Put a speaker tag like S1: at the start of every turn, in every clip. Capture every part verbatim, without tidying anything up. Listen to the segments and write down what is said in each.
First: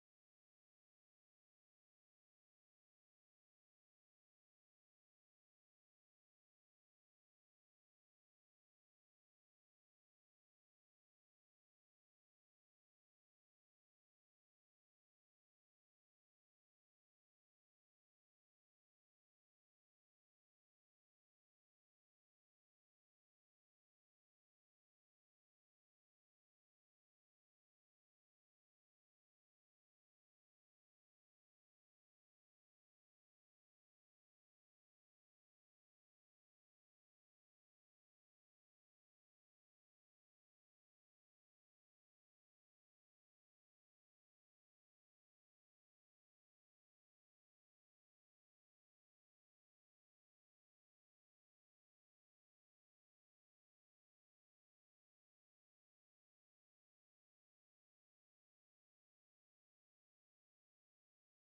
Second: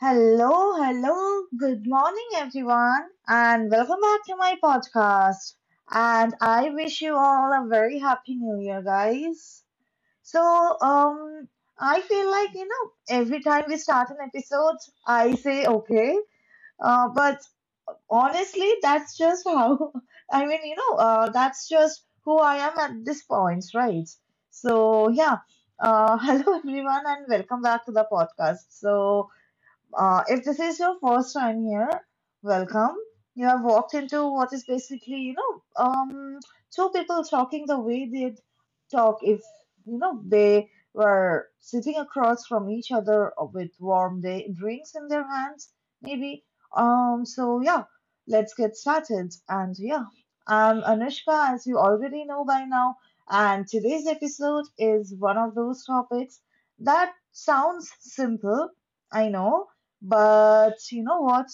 S1: Hello, hello, good morning everyone, and welcome back to my podcast. And I wish you all a very happy new year, guys. So, um, I feel like you know, every time we start an episode, I say okay, uh, but honestly, that's just how I mean, you know, uh, that's just who I am at this point, right? So, yeah, uh, hello everyone, and welcome back to the podcast. So, uh, if this is your first time here, welcome. You have walked into what is basically, you know, um, two people talking the way they'd talk if, you know, they were sitting across from each other with warm day drinks in their hands, maybe. Um, so yeah, let's get started. And yeah, I'm Anushka, as you already know by now, and today's episode is one of those topics that sounds simple. I know, but you know what?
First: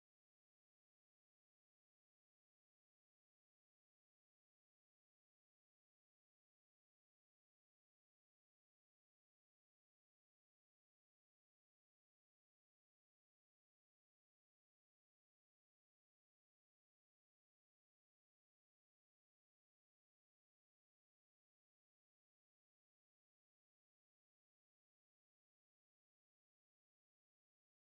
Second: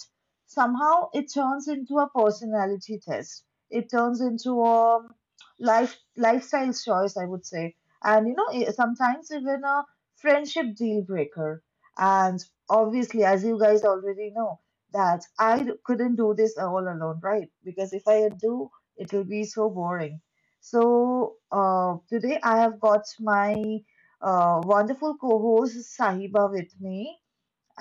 S1: Somehow it turns into a personality test. It turns into a um, life lifestyle choice, I would say. And you know, i- sometimes even a friendship deal breaker. And obviously, as you guys already know, that I d- couldn't do this all alone, right? Because if I do, it will be so boring. So uh, today I have got my uh, wonderful co-host Sahiba with me.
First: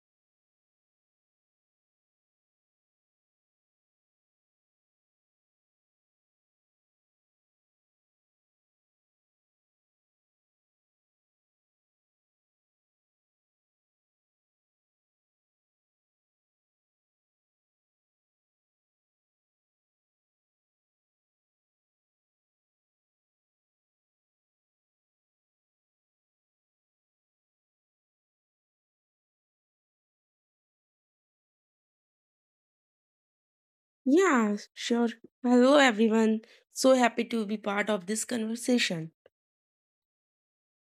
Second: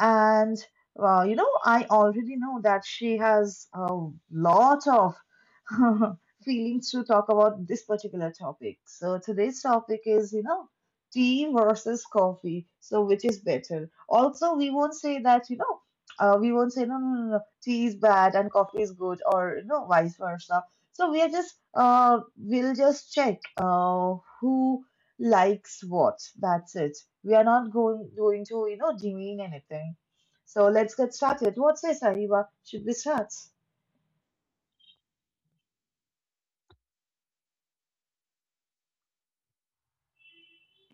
S1: And well, you know, I already know that she has a lot of feelings to talk about this particular topic. So today's topic is, you know, tea versus coffee. So which is better? Also, we won't say that, you know, uh, we won't say no, no, no, no, tea is bad and coffee is good, or you know, vice versa. So we are just, uh, we'll just check uh, who likes what. That's it. We are not going going to, you know, demean anything. So let's get started. What says Hariva? Should we start?
S2: Yeah, sure. Hello, everyone. So happy to be part of this conversation.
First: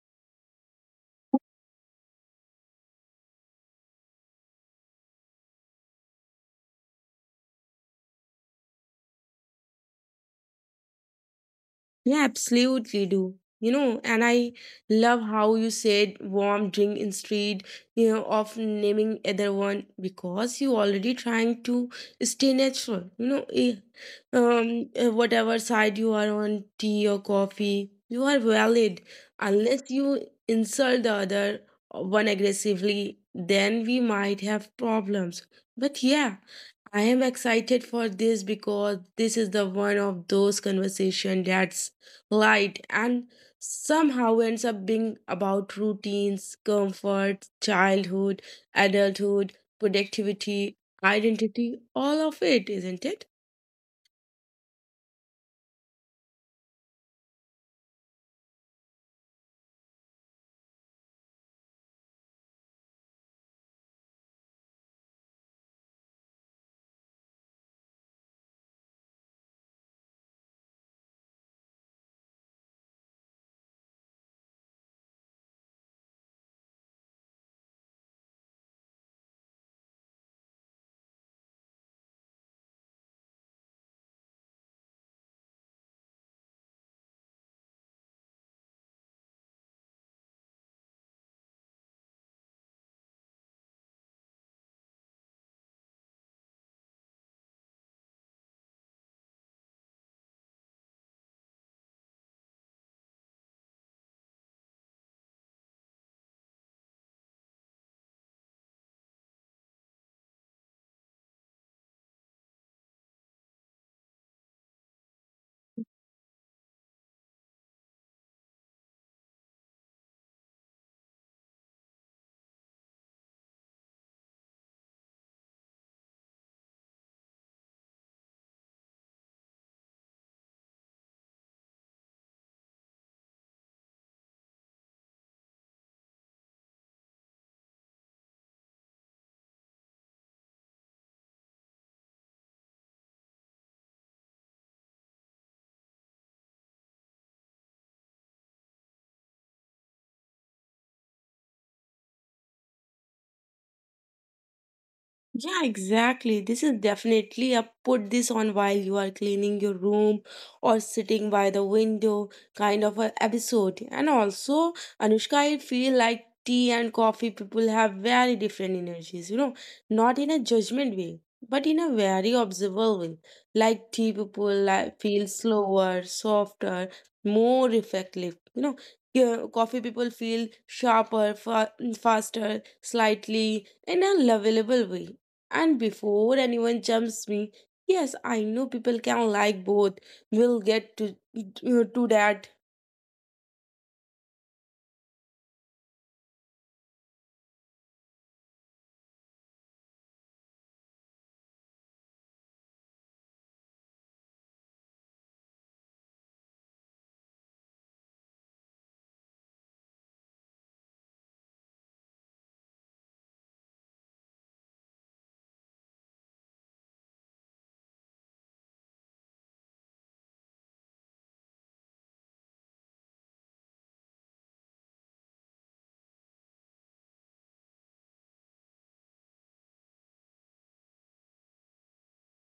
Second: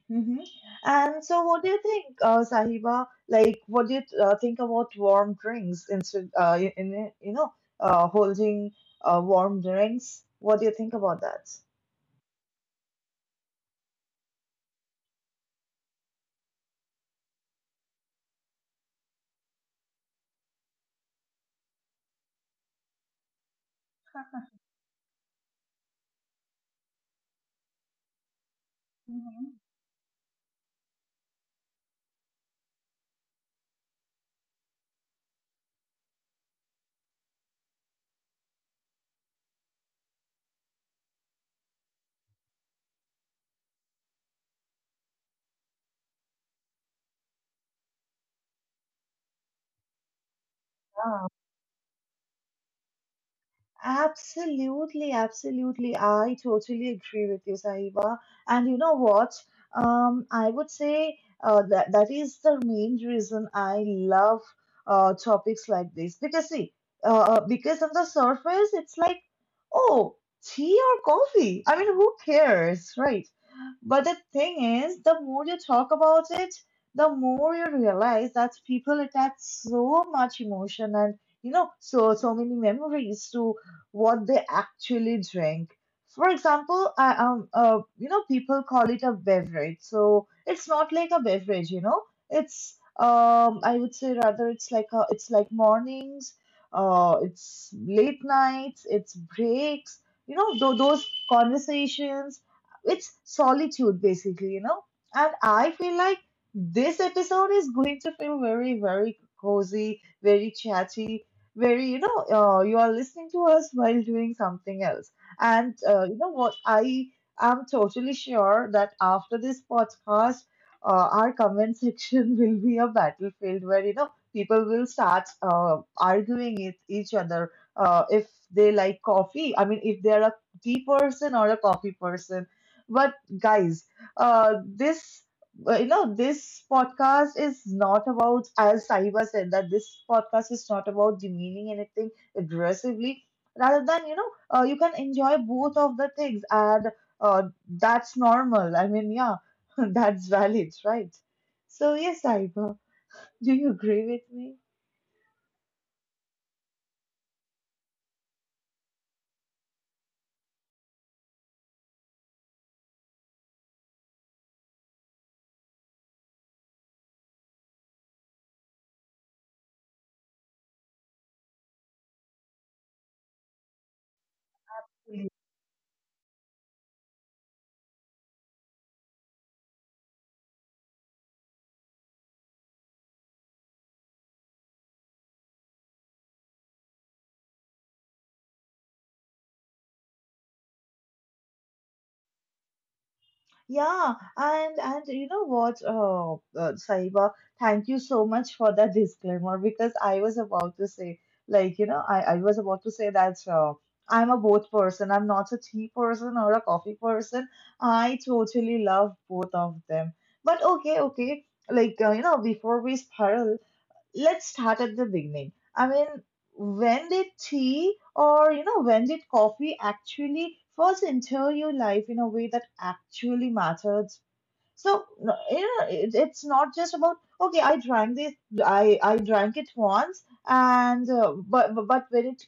S1: Hmm. And so, what do you think, uh, Sahiba? Like, what do you uh, think about warm drinks instead, uh, in, in- it- you know, uh, holding uh, warm drinks? What do you think about that?
S2: Yeah, absolutely do. You know, and I love how you said warm drink instead, you know, of naming other one because you already trying to stay natural. You know, eh, um, eh, whatever side you are on, tea or coffee, you are valid
S1: Mhm.
S2: unless you insult the other one aggressively. Then we might have problems. But yeah, I am excited for this because this is the one of those conversation that's light and somehow ends up being about routines, comfort, childhood, adulthood, productivity,
S1: Yeah.
S2: identity, all of it, isn't it?
S1: Absolutely, absolutely. I totally agree with you, Sahiba. And you know what? Um, I would say uh, that that is the main reason I love uh, topics like this because see, uh, uh, because on the surface it's like, oh, tea or coffee. I mean, who cares, right? But the thing is, the more you talk about it, the more you realize that people attach so much emotion and you know so so many memories to what they actually drink. For example, I um uh you know people call it a beverage, so it's not like a beverage, you know. It's um I would say rather it's like a it's like mornings, uh it's late nights, it's breaks, you know, th- those conversations. It's solitude basically, you know. And I feel like this episode is going to feel very, very cozy, very chatty, where you know uh, you are listening to us while doing something else and uh, you know what I am totally sure that after this podcast uh, our comment section will be a battlefield where you know people will start uh, arguing with each other uh, if they like coffee I mean if they are a tea person or a coffee person but guys uh, this but, you know, this podcast is not about, as Sahiba said, that this podcast is not about demeaning anything aggressively. Rather than, you know, uh, you can enjoy both of the things, and uh, that's normal. I mean, yeah, that's valid, right? So, yes, Sahiba, do you agree with me?
S2: Yeah, exactly. This is definitely a put this on while you are cleaning your room or sitting by the window kind of a episode. And also, Anushka, I feel like tea and coffee people have very different energies, you know, not in a judgment way, but in a very observable way. Like tea people like, feel slower, softer, more reflective, you know. Yeah, coffee people feel sharper, fa- faster, slightly in a lovable way, and before anyone jumps me, yes, I know people can like both. We'll get to to that.
S1: Yeah, and and you know what, uh, uh, Saiba, thank you so much for that disclaimer because I was about to say, like, you know, I, I was about to say that uh, I'm a both person. I'm not a tea person or a coffee person. I totally love both of them. But okay, okay, like, uh, you know, before we spiral, let's start at the beginning. I mean, when did tea or, you know, when did coffee actually first enter your life in a way that actually matters? So, no- you know, it, it's not just about, okay, I drank this, I, I drank it once, and, uh, but, but when it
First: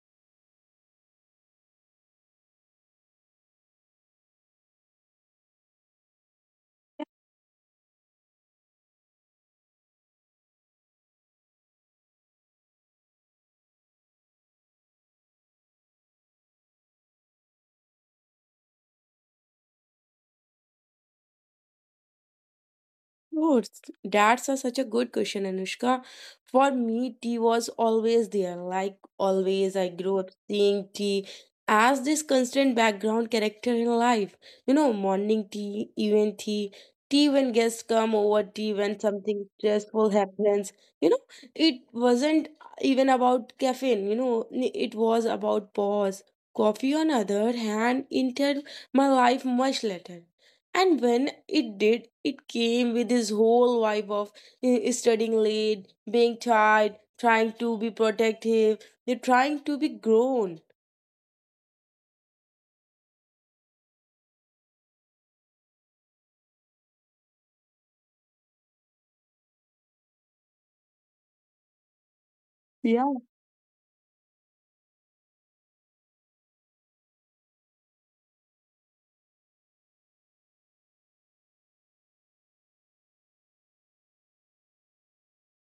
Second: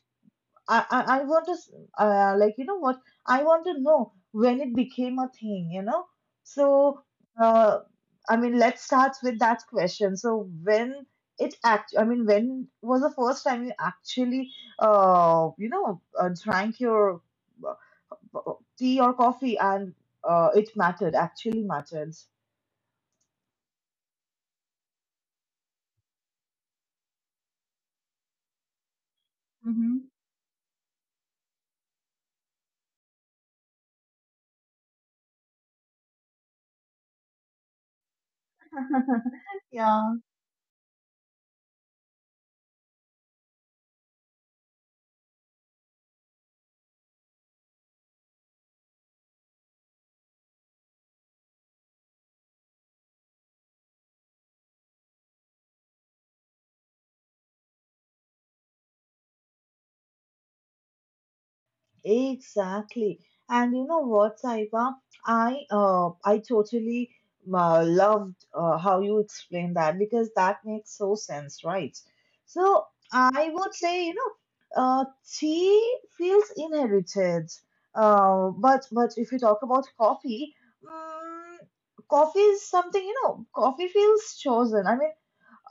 S1: I, I, I want to, s- uh, like, you know what? I want to know when it became a thing, you know? So, uh, I mean, let's start with that question. So, when it act, I mean, when was the first time you actually, uh, you know, uh, drank your uh, tea or coffee and uh, it mattered, actually mattered?
S2: Roots. That's a, such a good question, Anushka. For me, tea was always there. Like always, I
S1: Hmm.
S2: grew up seeing tea as this constant background character in life. You know, morning tea, evening tea, tea when guests come over, tea when something stressful happens. You know, it wasn't even about caffeine. You know, n- it was about pause. Coffee, on other hand, entered my life much later. And when it did, it came with this whole vibe of eh, eh, studying late, being tired, trying to be protective, you're trying to be grown.
S1: Exactly. And you know what, Saiba? I uh, I totally uh, loved uh, how you explained that because that makes so sense, right? So
S2: Yeah.
S1: I would say, you know, uh, tea feels inherited. Uh, but but if you talk about coffee, mm, coffee is something, you know, coffee feels chosen. I mean,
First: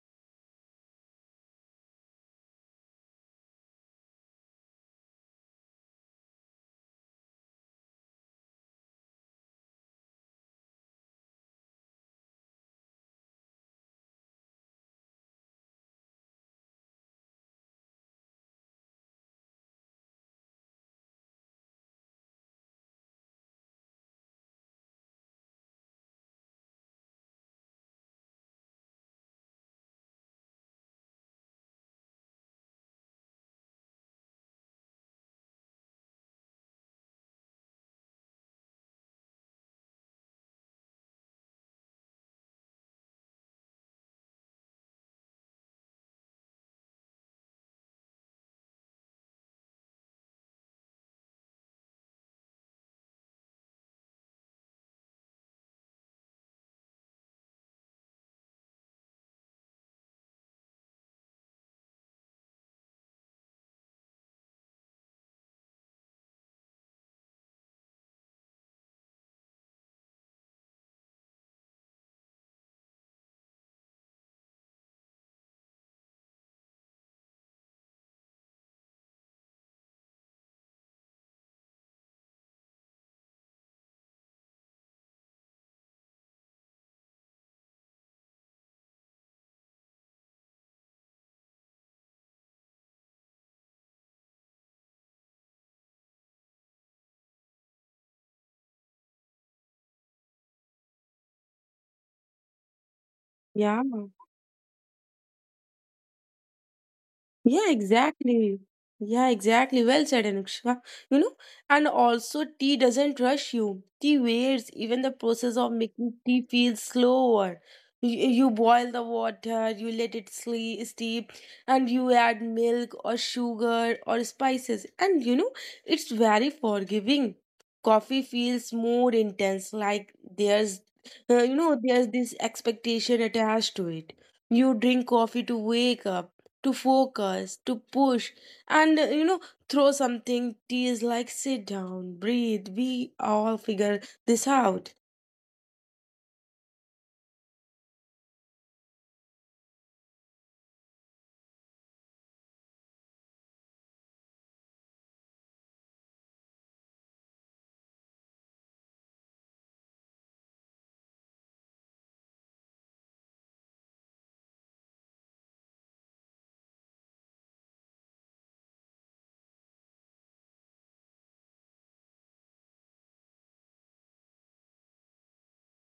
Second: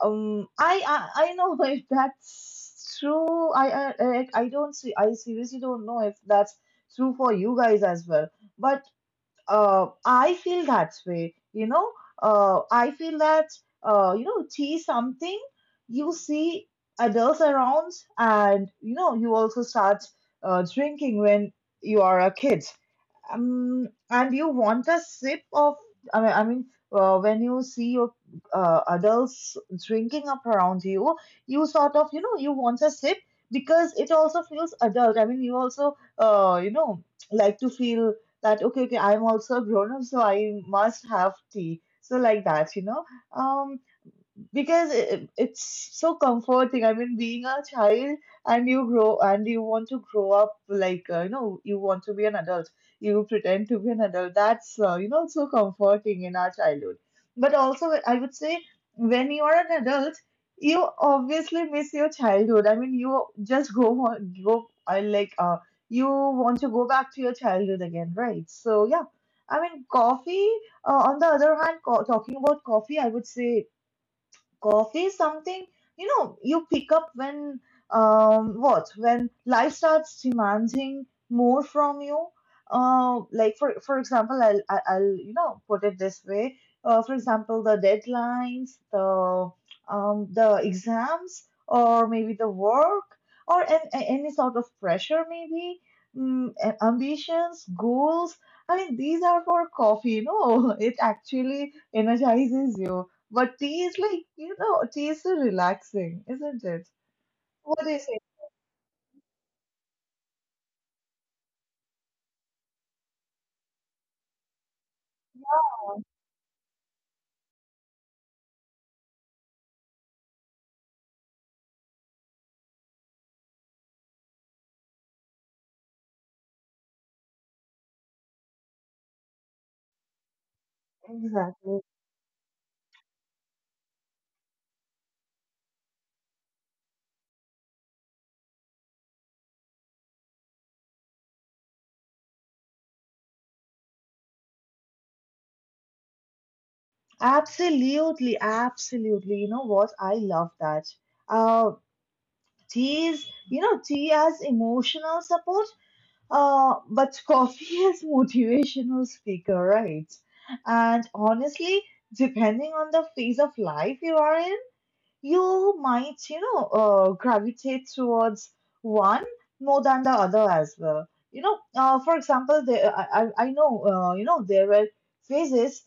S1: um, I, I I know if that's true. I I I I don't see. I seriously don't know if that's true for you guys as well. But uh, I feel that way. You know, uh, I feel that uh, you know, tea is something you see adults around, and you know, you also start uh, drinking when you are a kid. Um, and you want a sip of, I mean, I mean uh, when you see your uh, adults drinking up around you, you sort of, you know, you want a sip because it also feels adult. I mean, you also, uh, you know, like to feel that, okay, okay, I'm also a grown up, so I must have tea. So, like that, you know. Um, because it, it's so comforting I mean being a child and you grow and you want to grow up like uh, you know you want to be an adult you pretend to be an adult that's uh, you know so comforting in our childhood but also I would say when you are an adult you obviously miss your childhood I mean you just go on go I like uh, you want to go back to your childhood again right so yeah I mean coffee uh, on the other hand, co- talking about coffee, I would say coffee is something, you know, you pick up when, um, what, when life starts demanding more from you. Uh, like for for example, I'll I- I'll you know put it this way. Uh, for example, the deadlines, the um, the exams, or maybe the work, or an- a- any sort of pressure, maybe mm, a- ambitions, goals. I mean, these are for coffee. You know, it actually energizes you but
S2: Yeah.
S1: tea is like, you know, tea is so relaxing, isn't it?
S2: Yeah,
S1: What is not it.
S2: exactly. Yeah, exactly. Well said, Anushka. You know, and also tea doesn't rush you. Tea waits. Even the process of making tea feels slower. You, you boil the water, you let it sleep, steep, and you add milk or sugar or spices. And you know, it's very forgiving. Coffee feels more intense, like there's,
S1: What do you say?
S2: uh, you know,
S1: Exactly.
S2: there's this expectation attached to it. You drink coffee to wake up to focus, to push, and uh, you know, throw something tease like sit down, breathe, we all figure this out.
S1: Absolutely, absolutely. You know what? I love that. Uh, tea is, you know, tea as emotional support, uh, but coffee as motivational speaker, right? And honestly, depending on the phase of life you are in, you might, you know, uh, gravitate towards one more than the other as well. You know, uh, for example, there, I, I I know, uh, you know, there were phases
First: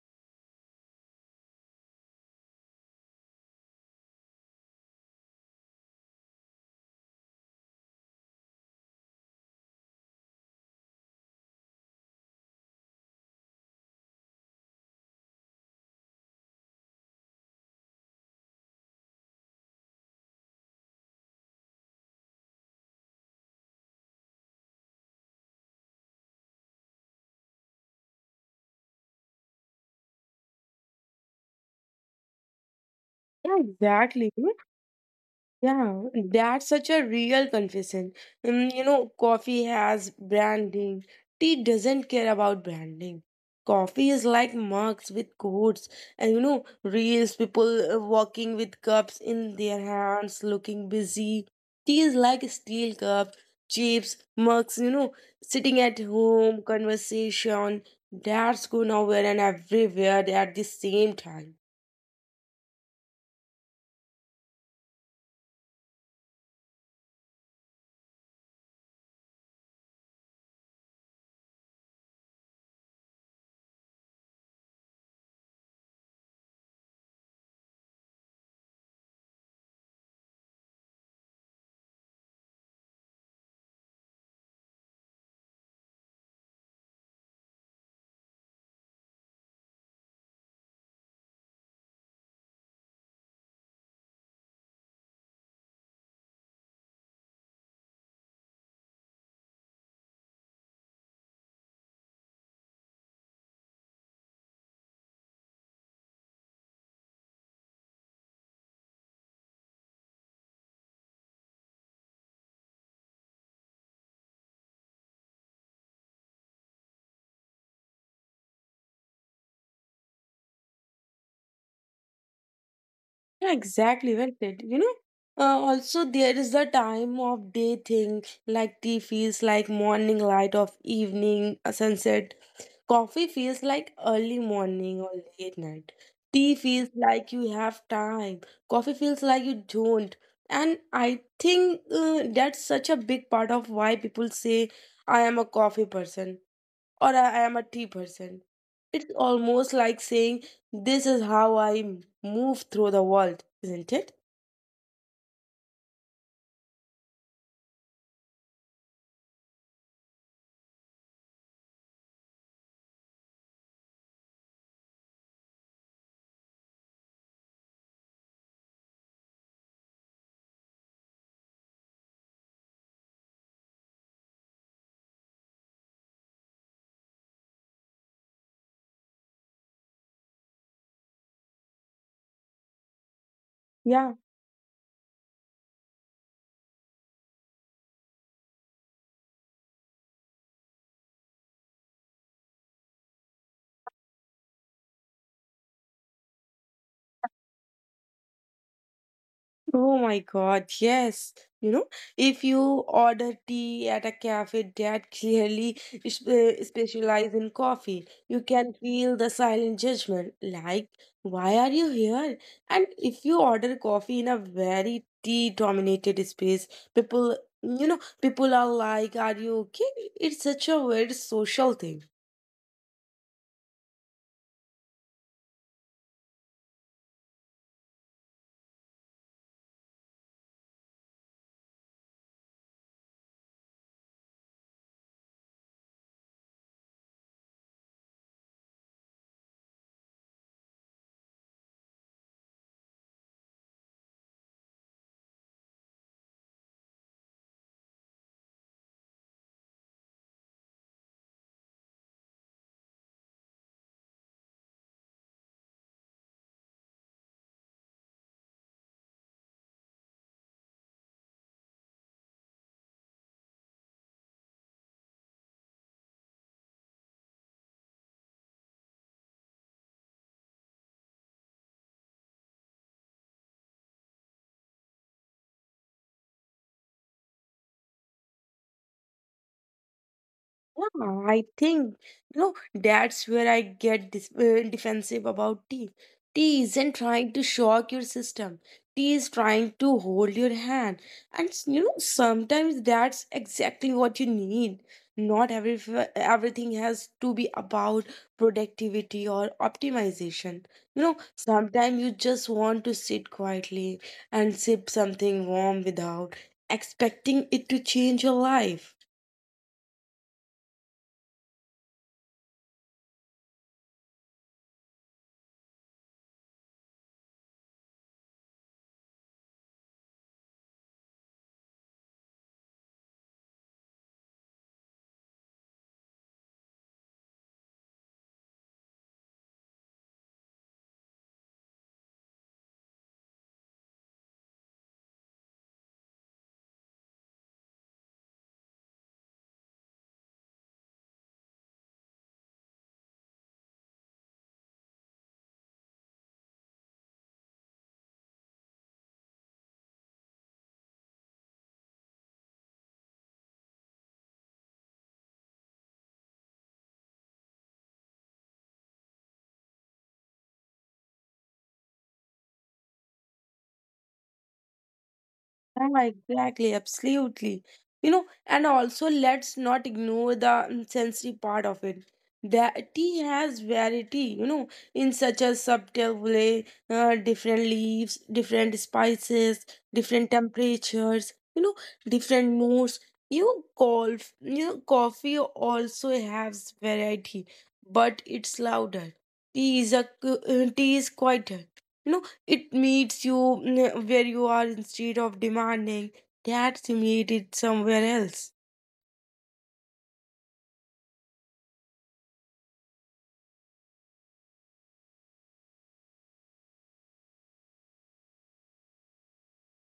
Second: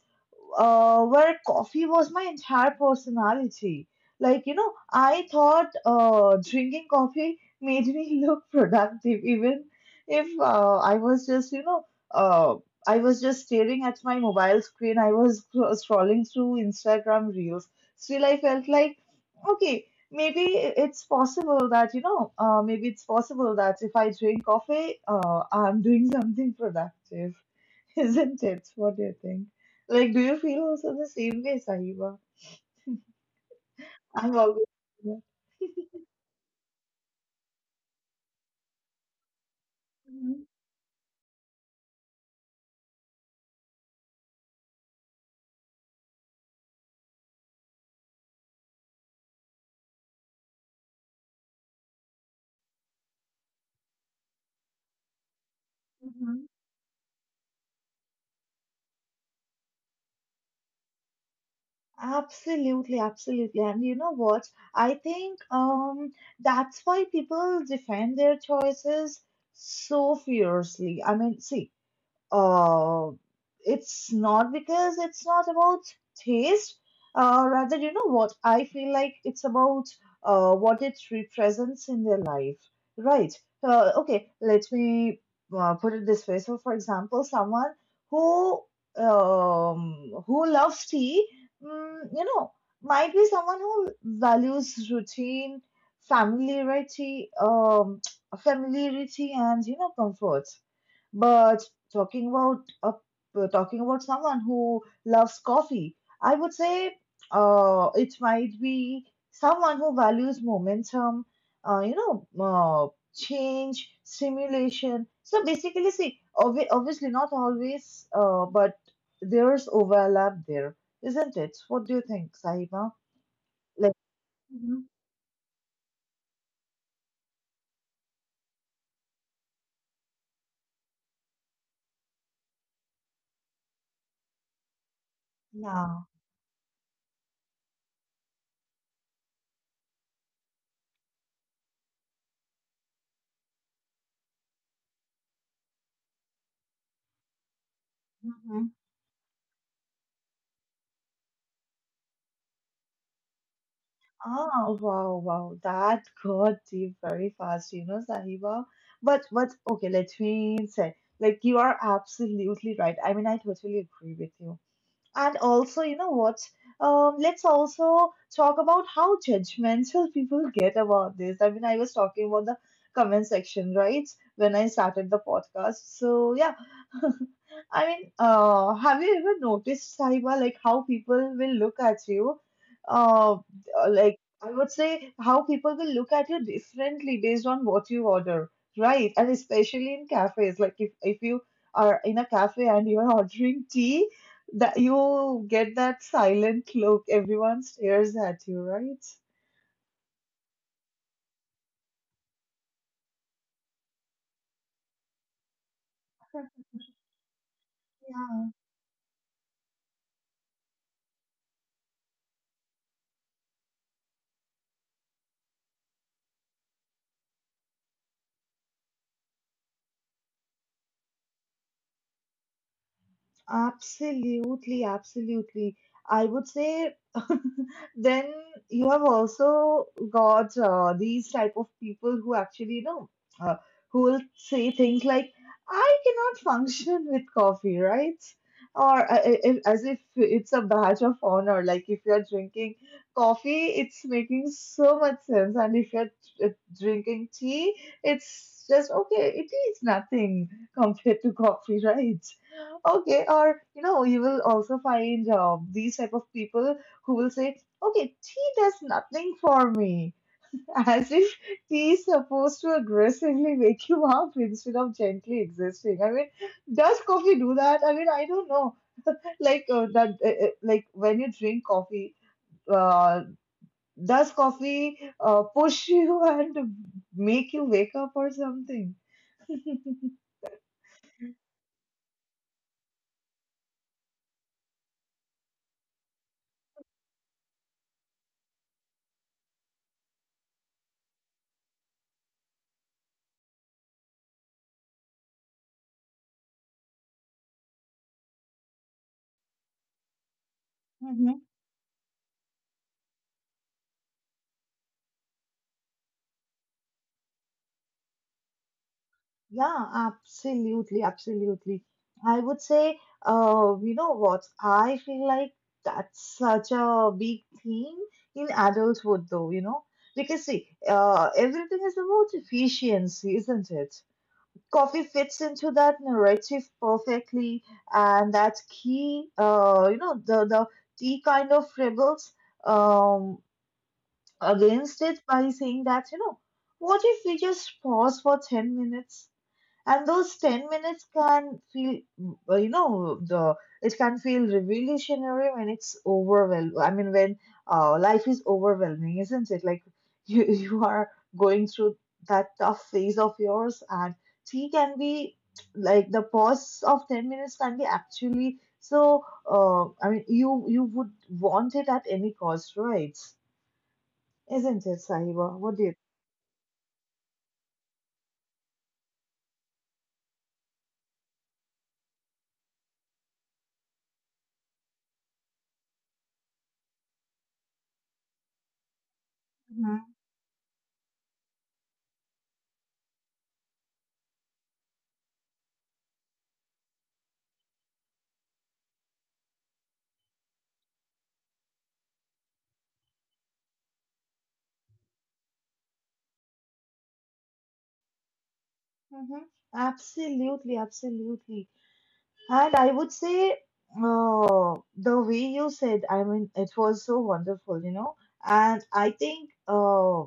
S1: uh, where coffee was my entire personality. Like, you know, I thought uh, drinking coffee made me look productive, even if uh, I was just, you know, uh, I was just staring at my mobile screen. I was scro- scrolling through Instagram reels. Still, I felt like okay, maybe it's possible that, you know, uh, maybe it's possible that if I drink coffee, uh, I'm doing something productive, isn't it? What do you think? Like, do you feel also the same way, Sahiba?
S2: Yeah, exactly.
S1: I'm always.
S2: Yeah, that's such a real confession. Um, you know, coffee has
S1: Mhm,
S2: branding. Tea doesn't care about branding. Coffee is like mugs with codes, and you know, reels people uh, walking with cups in their hands, looking busy. Tea is like steel cups, chips, mugs. You know, sitting at
S1: mhm.
S2: home, conversation. That's go nowhere and everywhere at the same time.
S1: Absolutely, absolutely. And you know what? I think um that's why people defend their choices so fiercely. I mean, see, uh, it's not because it's not about taste. Uh, rather, you know what? I feel like it's about uh, what it represents in their life, right? Uh, okay, let me uh, put it this way. So, for example, someone who um, who loves tea, mm, you know, might be someone who values routine, familiarity, um, familiarity, and you know, comfort. But talking about a uh, talking about someone who loves coffee, I would say uh, it might be someone who values momentum, uh, you know, uh, change, stimulation. So basically, see, obvi- obviously not always, uh, but there's overlap there, isn't it? What do you think, Sahiba?
S2: Yeah,
S1: Like,
S2: exactly. Well said. You
S1: mhm,
S2: know, uh, also there is the time of day thing. Like tea feels like morning light of evening, a sunset. Coffee feels like early morning or late night.
S1: yeah.
S2: Tea feels like you have time. Coffee feels like you don't. And I think uh, that's such a big part of why people say I am a coffee person or I am a tea person. It's almost like saying, this is how I move through the world, isn't it?
S1: Ah, wow, wow. That got deep very fast, you know, Sahiba. But but okay, let me say, like you are absolutely right. I mean, I totally agree with you. And also, you know what? Um, let's also talk about how judgmental people get about this. I mean, I was talking about the comment section, right? When I started the podcast. So, yeah. I mean, uh, have you ever noticed, Saiba, like how people will look at you? Uh,
S2: Yeah,
S1: like, I would say how people will look at you differently based on what you order, right? And especially in cafes, like if, if you are in a cafe and you are ordering tea, that you get that silent look, everyone stares at you, right?
S2: oh my God, yes. You know, if you order tea at a cafe that clearly is- uh, specialize in coffee, you can feel the silent judgment, like, why are you here? And if you order coffee in a very tea-dominated space, people, you know, people are like, are you okay? It's such a weird social thing.
S1: Absolutely, absolutely. I would say, then you have also got uh, these type of people who actually, you know, uh, who will say things like, "I cannot function with coffee," right? Or uh, uh, as if it's a badge of honor. Like if you're drinking coffee, it's making so much sense, and if you're uh, drinking tea, it's just okay. It is nothing compared to coffee, right? Okay, or you know you will also find um, these type of people who will say, okay, tea does nothing for me, as if tea is supposed to aggressively wake you up instead of gently existing. I mean, does coffee do that? I mean, I don't know. Like uh, that uh, uh, like when you drink coffee, uh, does coffee uh, push you and make you wake up or something?
S2: Yeah, I think you know that's where I get dis- uh, defensive about tea. Tea isn't trying to shock your system. Tea is trying to hold your hand, and s- you know sometimes that's exactly what you need. Not every uh, everything has to be about productivity or optimization. You know sometimes you just want to sit quietly and sip something warm without expecting it to change your life.
S1: Yeah, absolutely, absolutely. I would say, uh, you know what? I feel like that's such a big theme in adulthood, though, you know? Because, see, uh, everything is about efficiency, isn't it? Coffee fits into that narrative perfectly, and that key, uh, you know, the, the tea kind of rebels um, against it by saying that, you know, what if we just pause for ten minutes? And those ten minutes can feel, uh, you know the it can feel revolutionary when it's overwhelmed. I mean, when uh, life is overwhelming, isn't it? Like you you are going through that tough phase of yours, and tea can be, like the pause of ten minutes can be actually so, uh, I mean, you you would want it at any cost, right? Isn't it, Sahiba? What do you—
S2: Yeah, exactly, absolutely. You know, and also let's not ignore the sensory part of it. That tea has variety, you know, in such a subtle way, uh, different leaves, different spices,
S1: Hmm.
S2: different temperatures, you know, different moods. You golf, you know, coffee also has variety, but it's louder. Tea is a uh, tea is quieter. You know, it meets you mm, where you are instead of demanding that you meet it somewhere else.
S1: Hmm. Absolutely, absolutely. And I would say, uh, the way you said, I mean, it was so wonderful, you know. And I think uh,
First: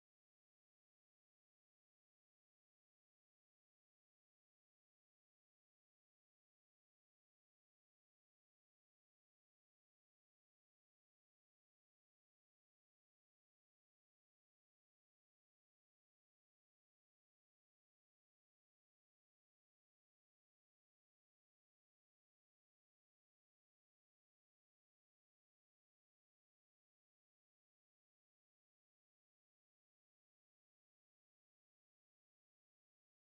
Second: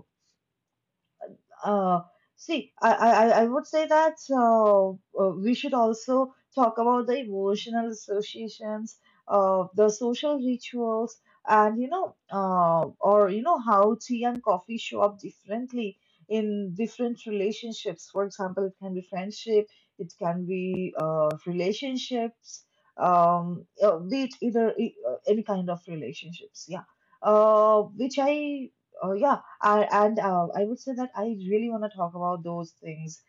S1: uh, see, I, I, I I would say that uh, uh, we should also talk about the emotional associations, uh, the social rituals, and you know, uh, or you know, how tea and coffee show up differently in different relationships. For example, it can be friendship, it can be uh, relationships, um, uh, be it either e, uh, any kind of relationships. Yeah, uh, which I, uh, yeah I, and uh, I would say that I really want to talk about those things,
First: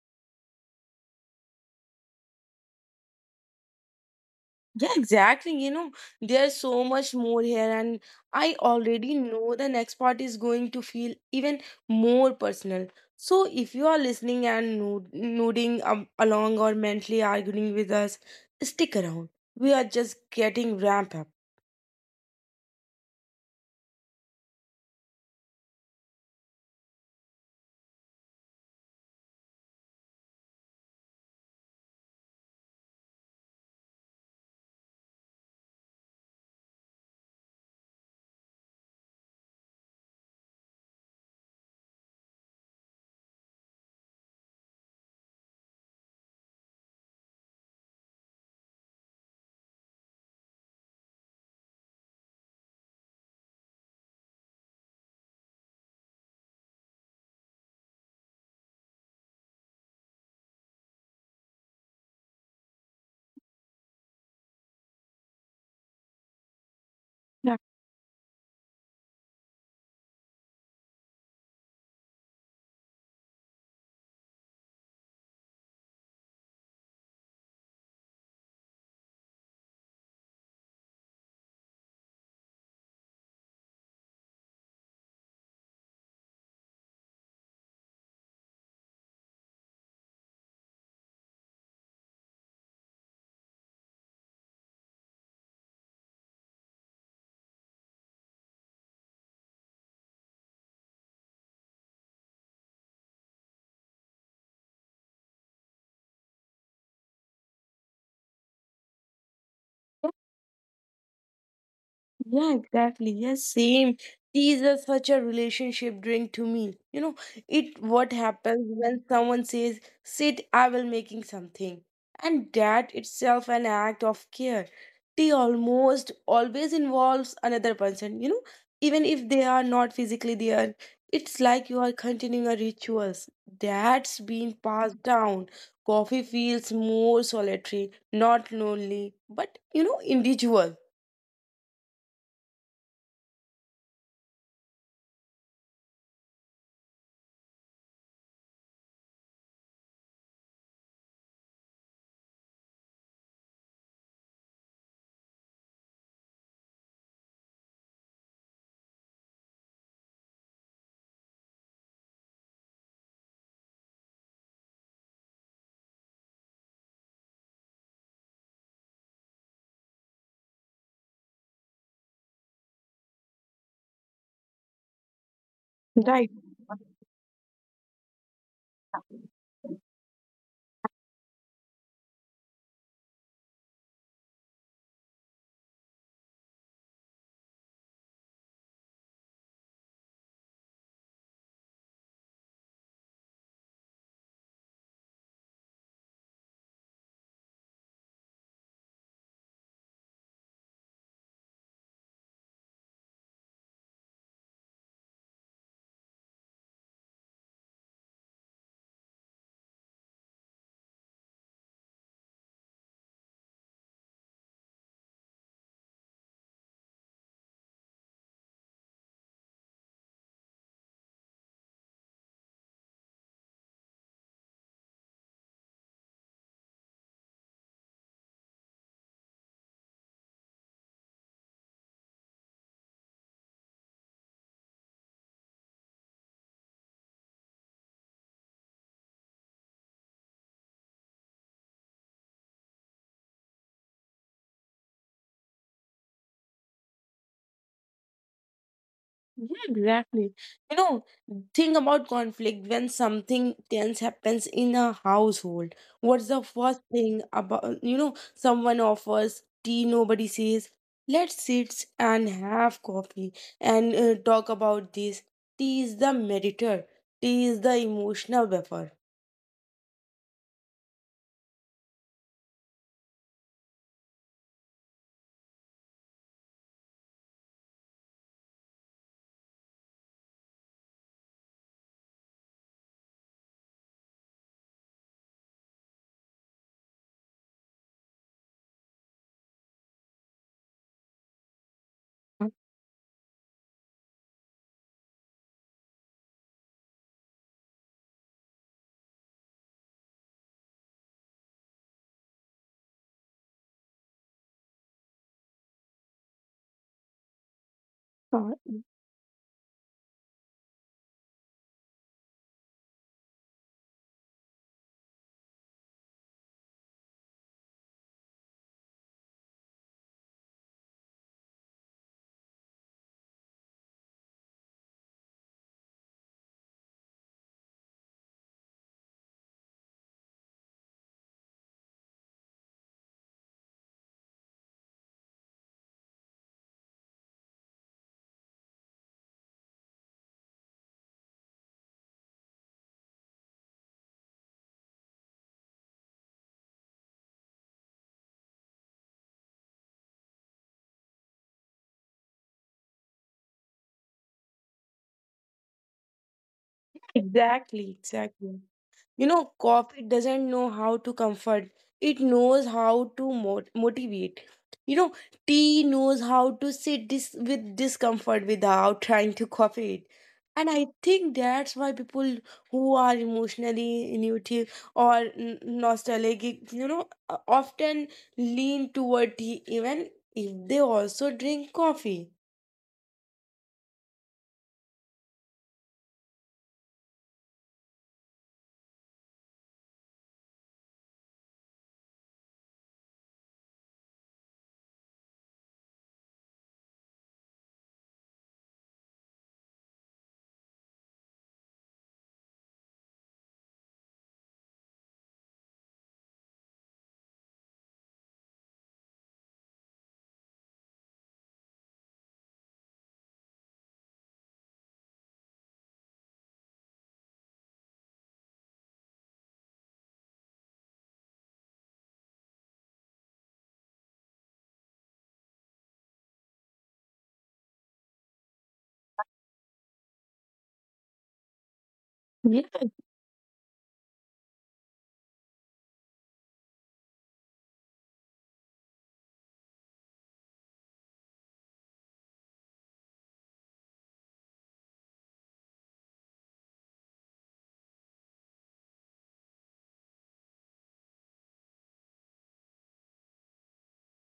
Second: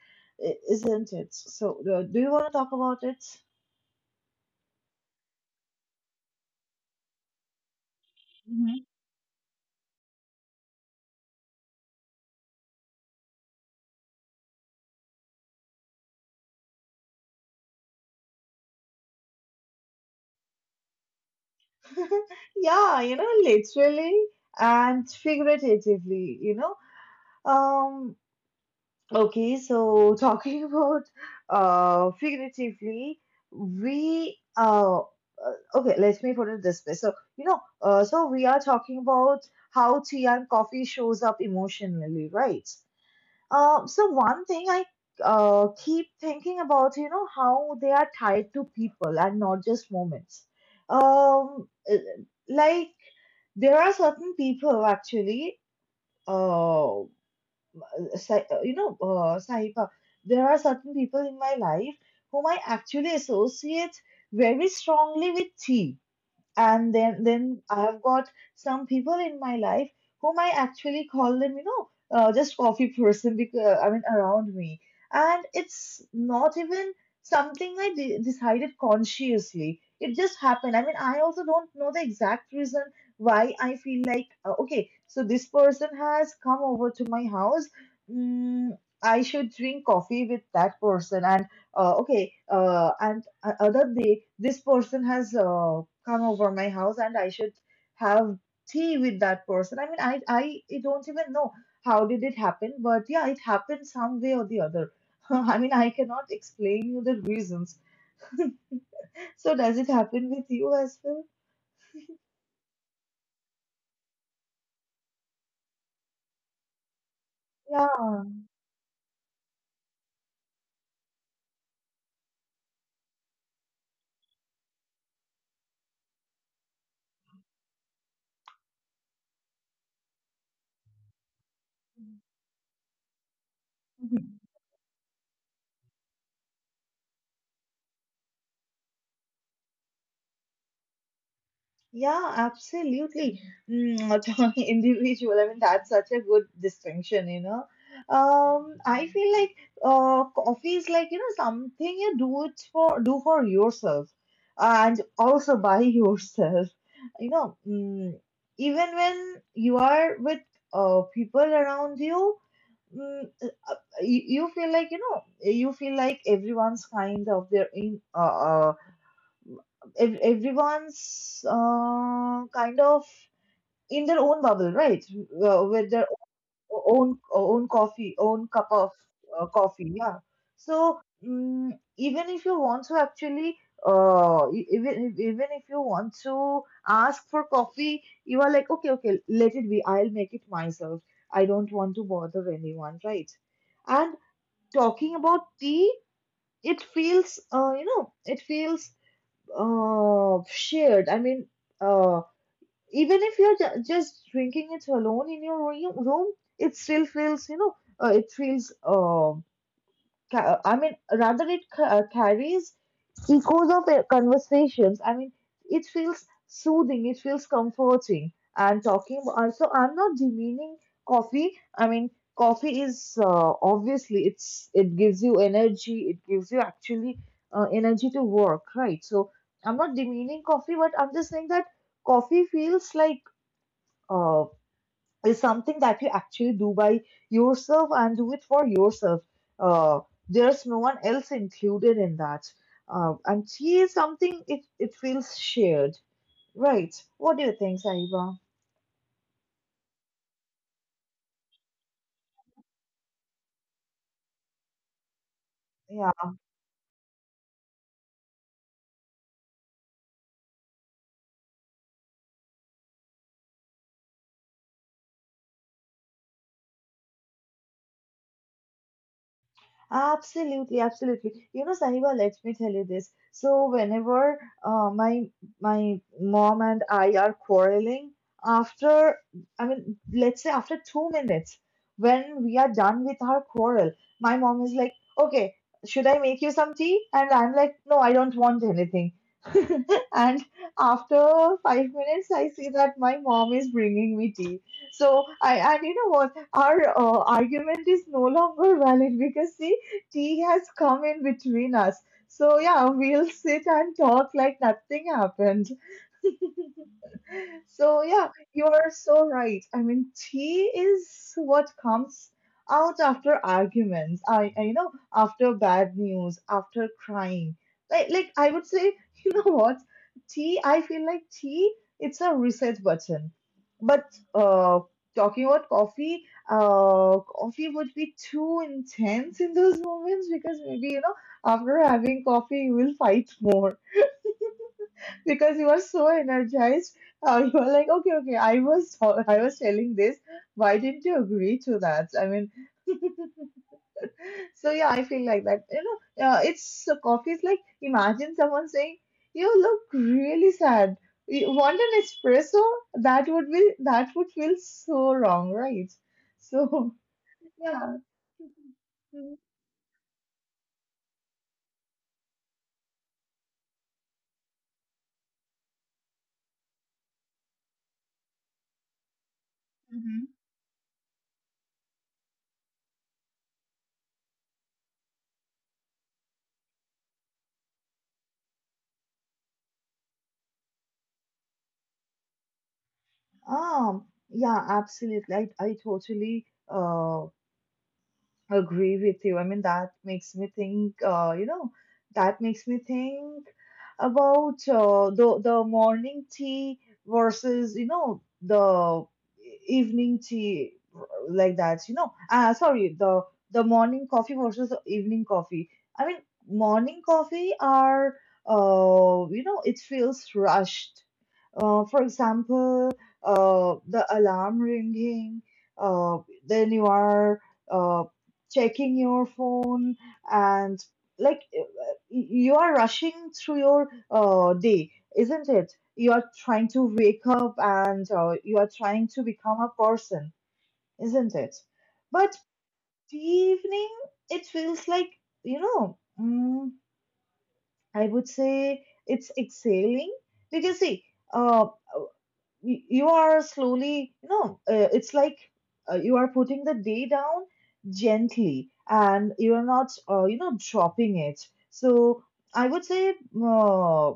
S1: i- isn't it? So, uh, do you want to talk about it?
S2: Yeah, exactly. You know, there's so much more here, and I
S1: Mhm.
S2: already know the next part is going to feel even more personal. So, if you are listening and no- nodding um, along or mentally arguing with us, stick around. We are just getting ramped up.
S1: Yeah, you know, literally and figuratively, you know. Um, okay, so talking about, uh, figuratively, we uh uh, okay, let me put it this way. So, you know, uh, so we are talking about how tea and coffee shows up emotionally, right? Uh, so one thing I uh, keep thinking about, you know, how they are tied to people and not just moments. Um, uh, like there are certain people actually, uh, Sai- uh, you know, uh, Sahiba, there are certain people in my life whom I actually associate very strongly with tea, and then
S2: Yeah.
S1: then I have got some people in my life whom I actually call them, you know, uh, just coffee person, because I mean around me, and it's not even something I de- decided consciously. It just happened. I mean, I also don't know the exact reason why I feel like, uh, okay, so this person has come over to my house. Mm, I should drink coffee with that person, and uh, okay, uh, and uh, other day this person has uh, come over my house and I should have tea with that person. I mean, I, I, I don't even know how did it happen, but yeah, it happened some way or the other. I mean, I cannot explain you the reasons. So does it happen with you as well?
S2: Yeah, exactly. Yes, same. These are such a relationship drink to me. You know, it what
S1: Yeah.
S2: happens when someone says, "Sit, I will making something," and that itself an act of care. Tea almost always involves another person. You know, even if they are not physically there, it's like you are continuing a rituals that's been passed down. Coffee feels more solitary, not lonely, but you know, individual.
S1: Yeah, absolutely. Mm, to individual. I mean, that's such a good distinction, you know. Um, I feel like, uh, coffee is like, you know, something you do it for do for yourself, and also by yourself. You know, mm, even when you are with uh, people around you, mm, uh, uh, you, you feel like, you know, you feel like everyone's kind of their in uh, uh, ev- everyone's uh, kind of in their own bubble, right? Uh, with their o- own own coffee, own cup of uh, coffee, yeah. So, mm, even if you want to actually, uh, e- even even if you want to ask for coffee, you are like, okay, okay, let it be. I'll make it myself. I don't want to bother anyone, right? And talking about tea, it feels, uh, you know, it feels uh, shared. I mean, uh, even if you're ju- just drinking it alone in your room, room, it still feels, you know, uh, it feels, um ca- I mean, rather it ca- uh, carries echoes of uh, conversations. I mean, it feels soothing, it feels comforting. And talking about, so I'm not demeaning coffee. I mean, coffee is uh, obviously it's, it gives you energy. It gives you actually uh, energy to work, right? So I'm not demeaning coffee, but I'm just saying that coffee feels like, uh, is something that you actually do by yourself and do it for yourself. Uh, there's no one else included in that. Uh, and tea is something, it, it feels shared, right? What do you think, Saiba?
S2: Yeah, exactly. You know, think about conflict when something tense happens in a household. What's the
S1: Yeah.
S2: first thing about, you know, someone offers tea, nobody says, let's sit and have coffee and uh, talk about this. Tea is the mediator, tea is the emotional buffer.
S1: Absolutely, absolutely. You know, Sahiba, let me tell you this. So whenever, uh, my my mom and I are quarreling, after, I mean, let's say after two minutes, when we are done with our quarrel, my mom is like, "Okay, should I make you some tea?" And I'm like, "No, I don't want anything." And after five minutes, I see that my mom is bringing me tea. So I, and you know what? Our uh, argument is no longer valid, because see tea has come in between us. So yeah, we'll sit and talk like nothing happened. So yeah,
S2: Uh,
S1: you're so right. I mean, tea is what comes out after arguments. I, I You know, after bad news, after crying. Like like I would say, you know what? Tea. I feel like tea. It's a reset button. But uh, talking about coffee, uh, coffee would be too intense in those moments, because maybe you know after having coffee you will fight more because you are so energized. Uh, you are like, okay, okay, I was I was telling this. Why didn't you agree to that? I mean, so yeah, I feel like that. You know, uh, it's so coffee is like imagine someone saying, "You look really sad. You want an espresso?" That would be that would feel so wrong, right? So
S2: Exactly,
S1: yeah.
S2: exactly. You know, coffee doesn't know how to comfort. It knows how to mot- motivate. You know, tea knows how to sit dis- with discomfort without trying to copy it.
S1: Mhm.
S2: And I think that's why people who are emotionally intuitive or n- nostalgic, you know, uh, often lean toward tea even if they also drink coffee.
S1: Um, yeah, absolutely. I, I totally uh agree with you. I mean, that makes me think, uh, you know, that makes me think about uh, the, the morning tea versus, you know, the evening tea, like that, you know. Uh, sorry, the the morning coffee versus the evening coffee. I mean, morning coffee are, uh, you know, it feels rushed. Uh, for example, uh, the alarm ringing, uh, then you are uh, checking your phone, and like uh, you are rushing through your uh, day, isn't it? You are trying to wake up, and uh, you are trying to become a person, isn't it? But
S2: Yeah.
S1: the evening, it feels like, you know, mm, I would say it's exhaling, because see, uh, y- you are slowly, you know, uh, it's like, uh, you are putting the day down gently, and you are not, uh, you know, dropping it. So I would say, uh,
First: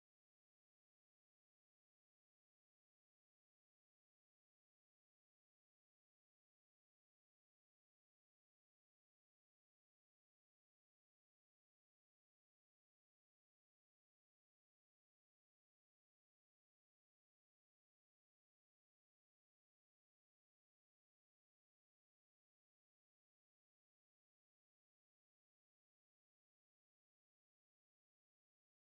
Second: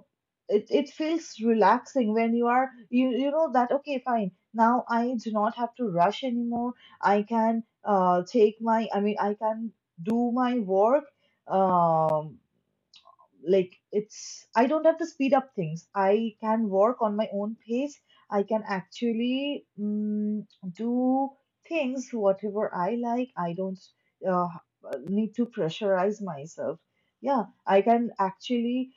S1: it, it feels relaxing, when you are, you you know that okay fine, now I do not have to rush anymore. I can, uh, take my I mean I can do my work. Um, like, it's, I don't have to speed up things, I can work on my own pace. I can actually, mm, do things whatever I like. I don't uh, need to pressurize myself. Yeah, I can actually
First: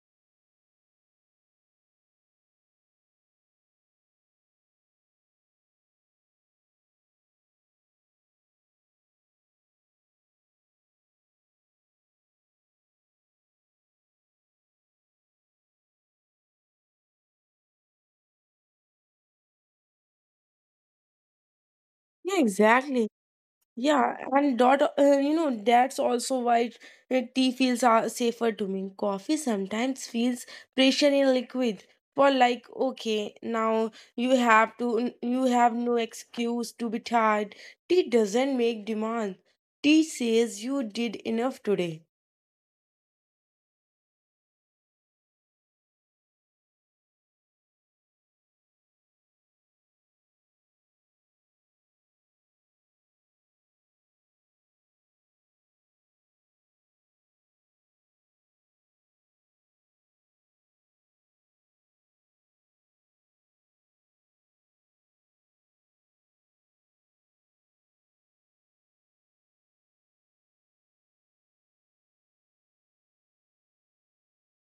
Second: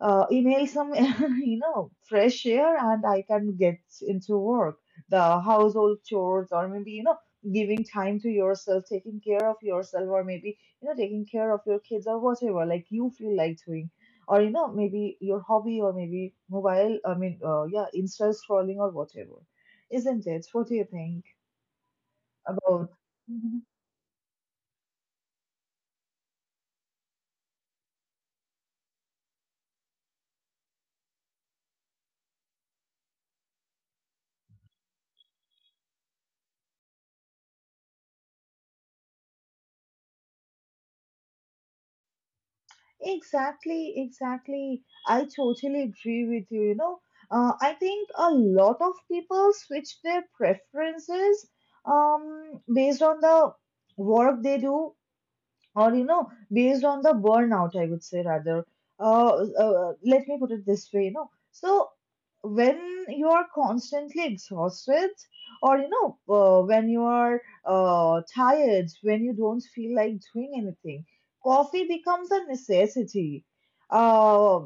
S1: uh, inhale some, you know, fresh air, and I can get into work, the household chores, or maybe, you know, giving time to yourself, taking care of yourself, or maybe, you know, taking care of your kids or whatever, like you feel like doing. Or, you know, maybe your hobby, or maybe mobile, I mean, uh, yeah, Insta scrolling or whatever. Isn't it? What do you think
S2: Yeah,
S1: about?
S2: exactly. Yeah, and dot, uh, you know, that's also why uh, tea feels uh, safer to me. Coffee sometimes feels pressure in liquid. For like, okay, now you have to, you have no excuse to be tired. Tea doesn't make demand. Tea says you did enough today.
S1: Exactly, exactly. I totally agree with you. You know, uh, I think a lot of people switch their preferences um, based on the work they do, or you know, based on the burnout, I would say rather. uh, uh Let me put it this way, you know. So when you are constantly exhausted, or you know, uh, when you are uh, tired, when you don't feel like doing anything, coffee becomes a necessity, uh,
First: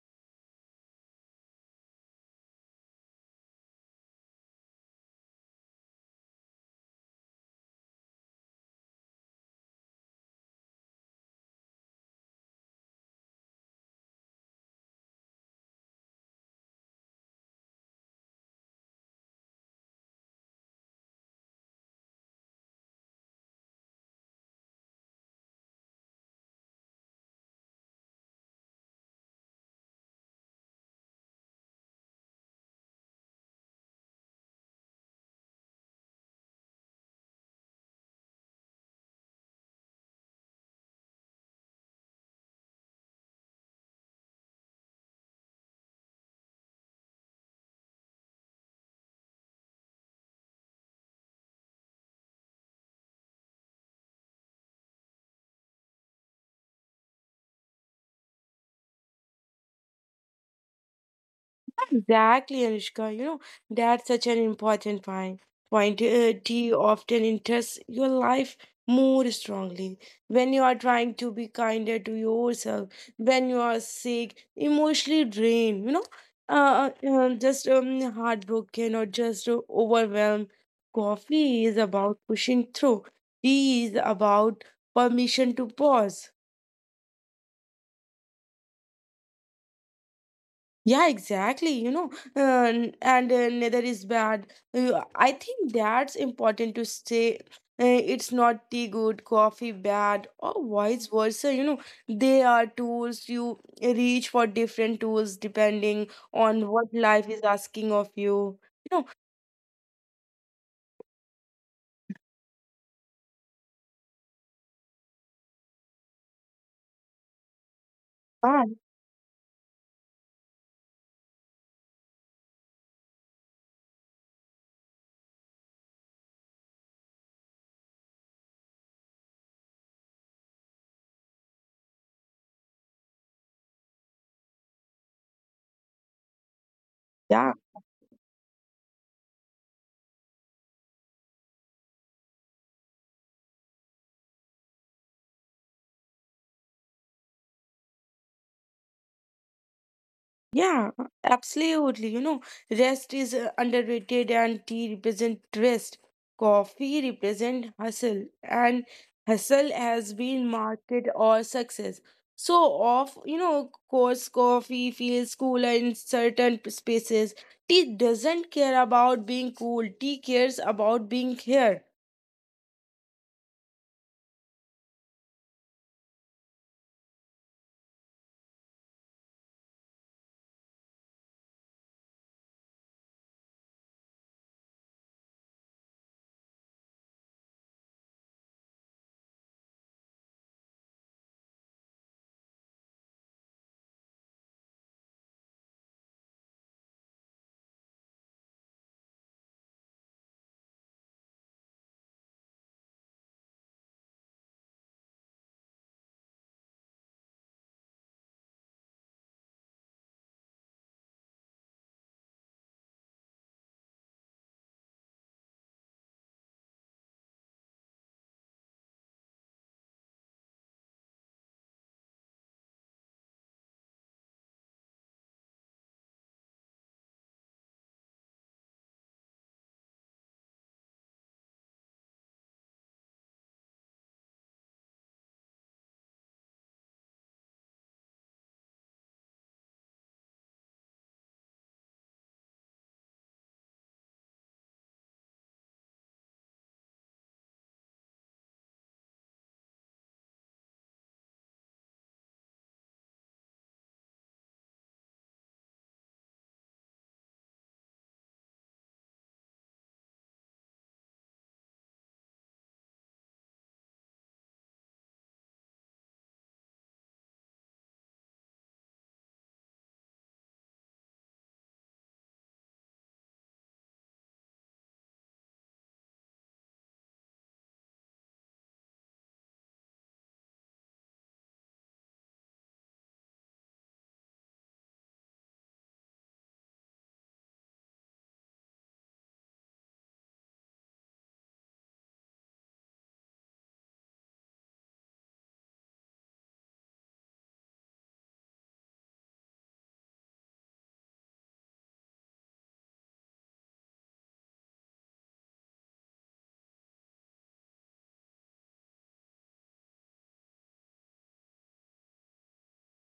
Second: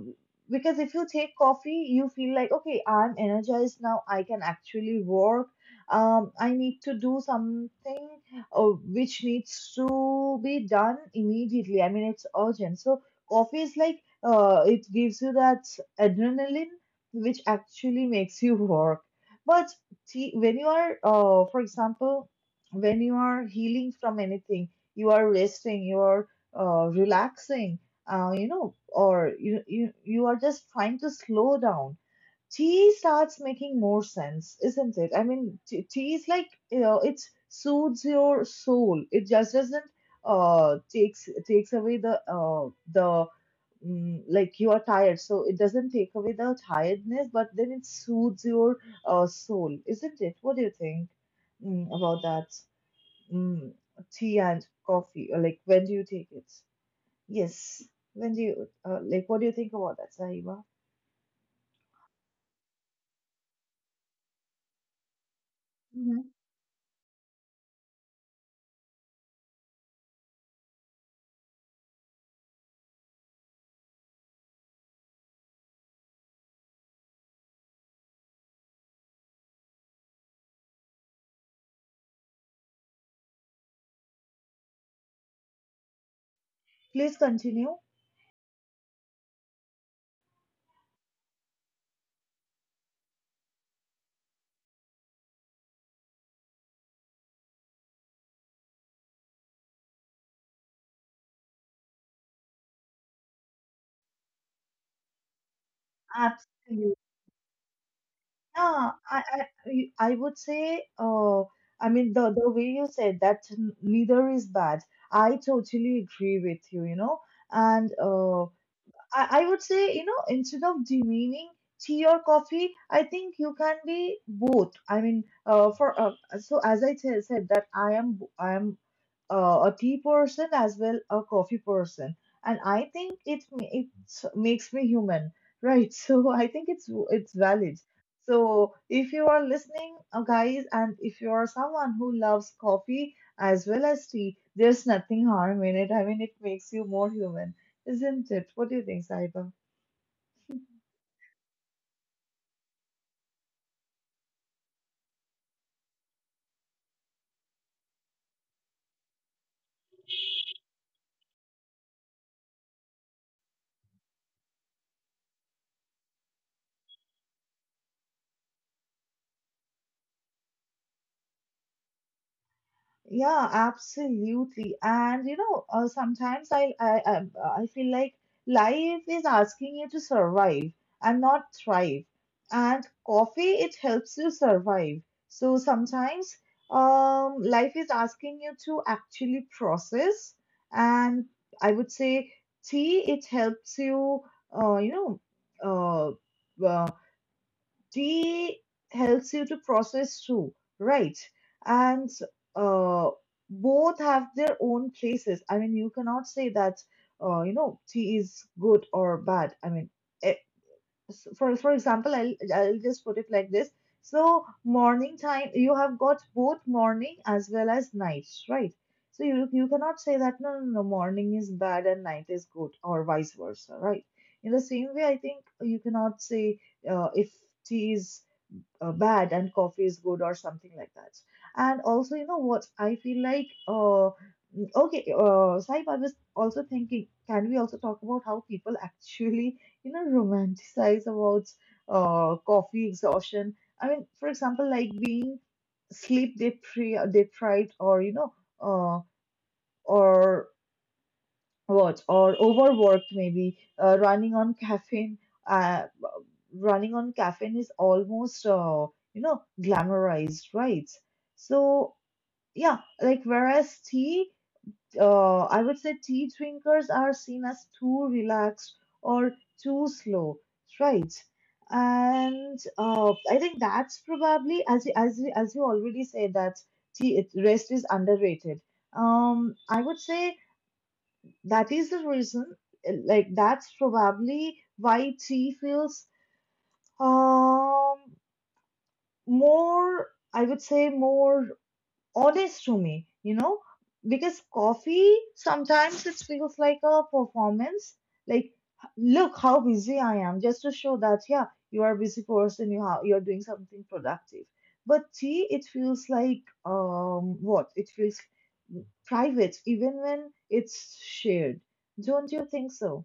S1: because if you take coffee you feel like, okay, I'm energized now, I can actually work. um, I need to do something uh, which needs to be done immediately. I mean, it's urgent. So coffee is like, uh, it gives you that adrenaline, which actually makes you work. But tea, when you are, uh, for example, when you are healing from anything, you are resting, you are uh, relaxing, uh, you know, or you, you you are just trying to slow down, tea starts making more sense, isn't it? I mean, t- tea is like, you know, it soothes your soul. It just doesn't uh takes takes away the uh the mm, like you are tired, so it doesn't take away the tiredness, but then it soothes your uh soul, isn't it? What do you think, mm, about that? Mm, tea and coffee, or like, when do you take it? Yes, when do you uh, like, what do you think about that, Sahiba?
S2: Exactly, Anushka. You know, that's such an important point. Point
S1: Mhm.
S2: uh, T often interests your life more strongly. When you are trying to be kinder to yourself, when you are sick, emotionally drained, you know, uh, uh, um, just um, heartbroken or just uh, overwhelmed. Coffee is about pushing through. Tea is about permission to pause.
S1: Please continue.
S2: Yeah, exactly. You know, uh, n- and uh, Neither is bad. Uh, I think that's important to say. Uh, it's not tea good, coffee bad, or vice versa. You know, they are tools. You reach for different tools depending on what
S1: Absolutely.
S2: life is asking of you. You
S1: Yeah,
S2: know,
S1: I, I, I would say, uh, I mean, the, the way you said that n- neither is bad. I totally agree with you, you know. And uh,
S2: ah,
S1: I, I would say, you know, instead of demeaning tea or coffee, I think you can be both. I mean, uh, for uh, so as I t said, that I am, bo- I am uh, a tea person as well a coffee person, and I think it ma- it makes me human, right? So I think it's it's
S2: yeah.
S1: valid. So if you are listening, uh, guys, and if you are someone who loves coffee as well as tea, there's nothing harm in it. I mean, it makes you more human, isn't it? What do you think, Saiba?
S2: Yeah, absolutely. You know, rest is uh, underrated and tea represent rest. Coffee represent hustle and hustle has been market or success. So of you know, course coffee feels cooler in certain p- spaces. Tea doesn't care about being cool. Tea cares about being here.
S1: Yeah, absolutely. And you know, uh, sometimes I, I I I feel like life is asking you to survive and not thrive. And coffee, it helps you survive. So sometimes, um, life is asking you to actually process. And I would say tea, it helps you, uh, you know, uh, well, tea helps you to process through, right? And uh, both have their own places. I mean, you cannot say that, uh, you know, tea is good or bad. I mean, eh, s- for for example, I'll I'll just put it like this. So morning time, you have got both morning as well as night, right? So you you cannot say that, no no no, morning is bad and night is good, or vice versa, right? In the same way, I think you cannot say, uh, if tea is uh, bad and coffee is good, or something like that. And also, you know what I feel like? Uh, okay, uh, Saib, I was also thinking, can we also talk about how people actually, you know, romanticize about uh, coffee exhaustion? I mean, for example, like being sleep depri- deprived, or you know, uh, or what or overworked maybe, uh, running on caffeine. uh, Running on caffeine is almost, uh, you know, glamorized, right? So yeah, like, whereas tea, uh, I would say tea drinkers are seen as too relaxed, or too slow, right? And uh, I think that's probably, as you, as you, as you already said, that tea it, rest is underrated. um I would say that is the reason, uh, like that's probably why tea feels um more, I would say, more honest to me, you know. Because coffee sometimes it feels like a performance, like, look how busy I am, just to show that, yeah, you are a busy person, you have, you're doing something productive. But tea, it feels like, um what it feels private even when it's shared. Don't you think so?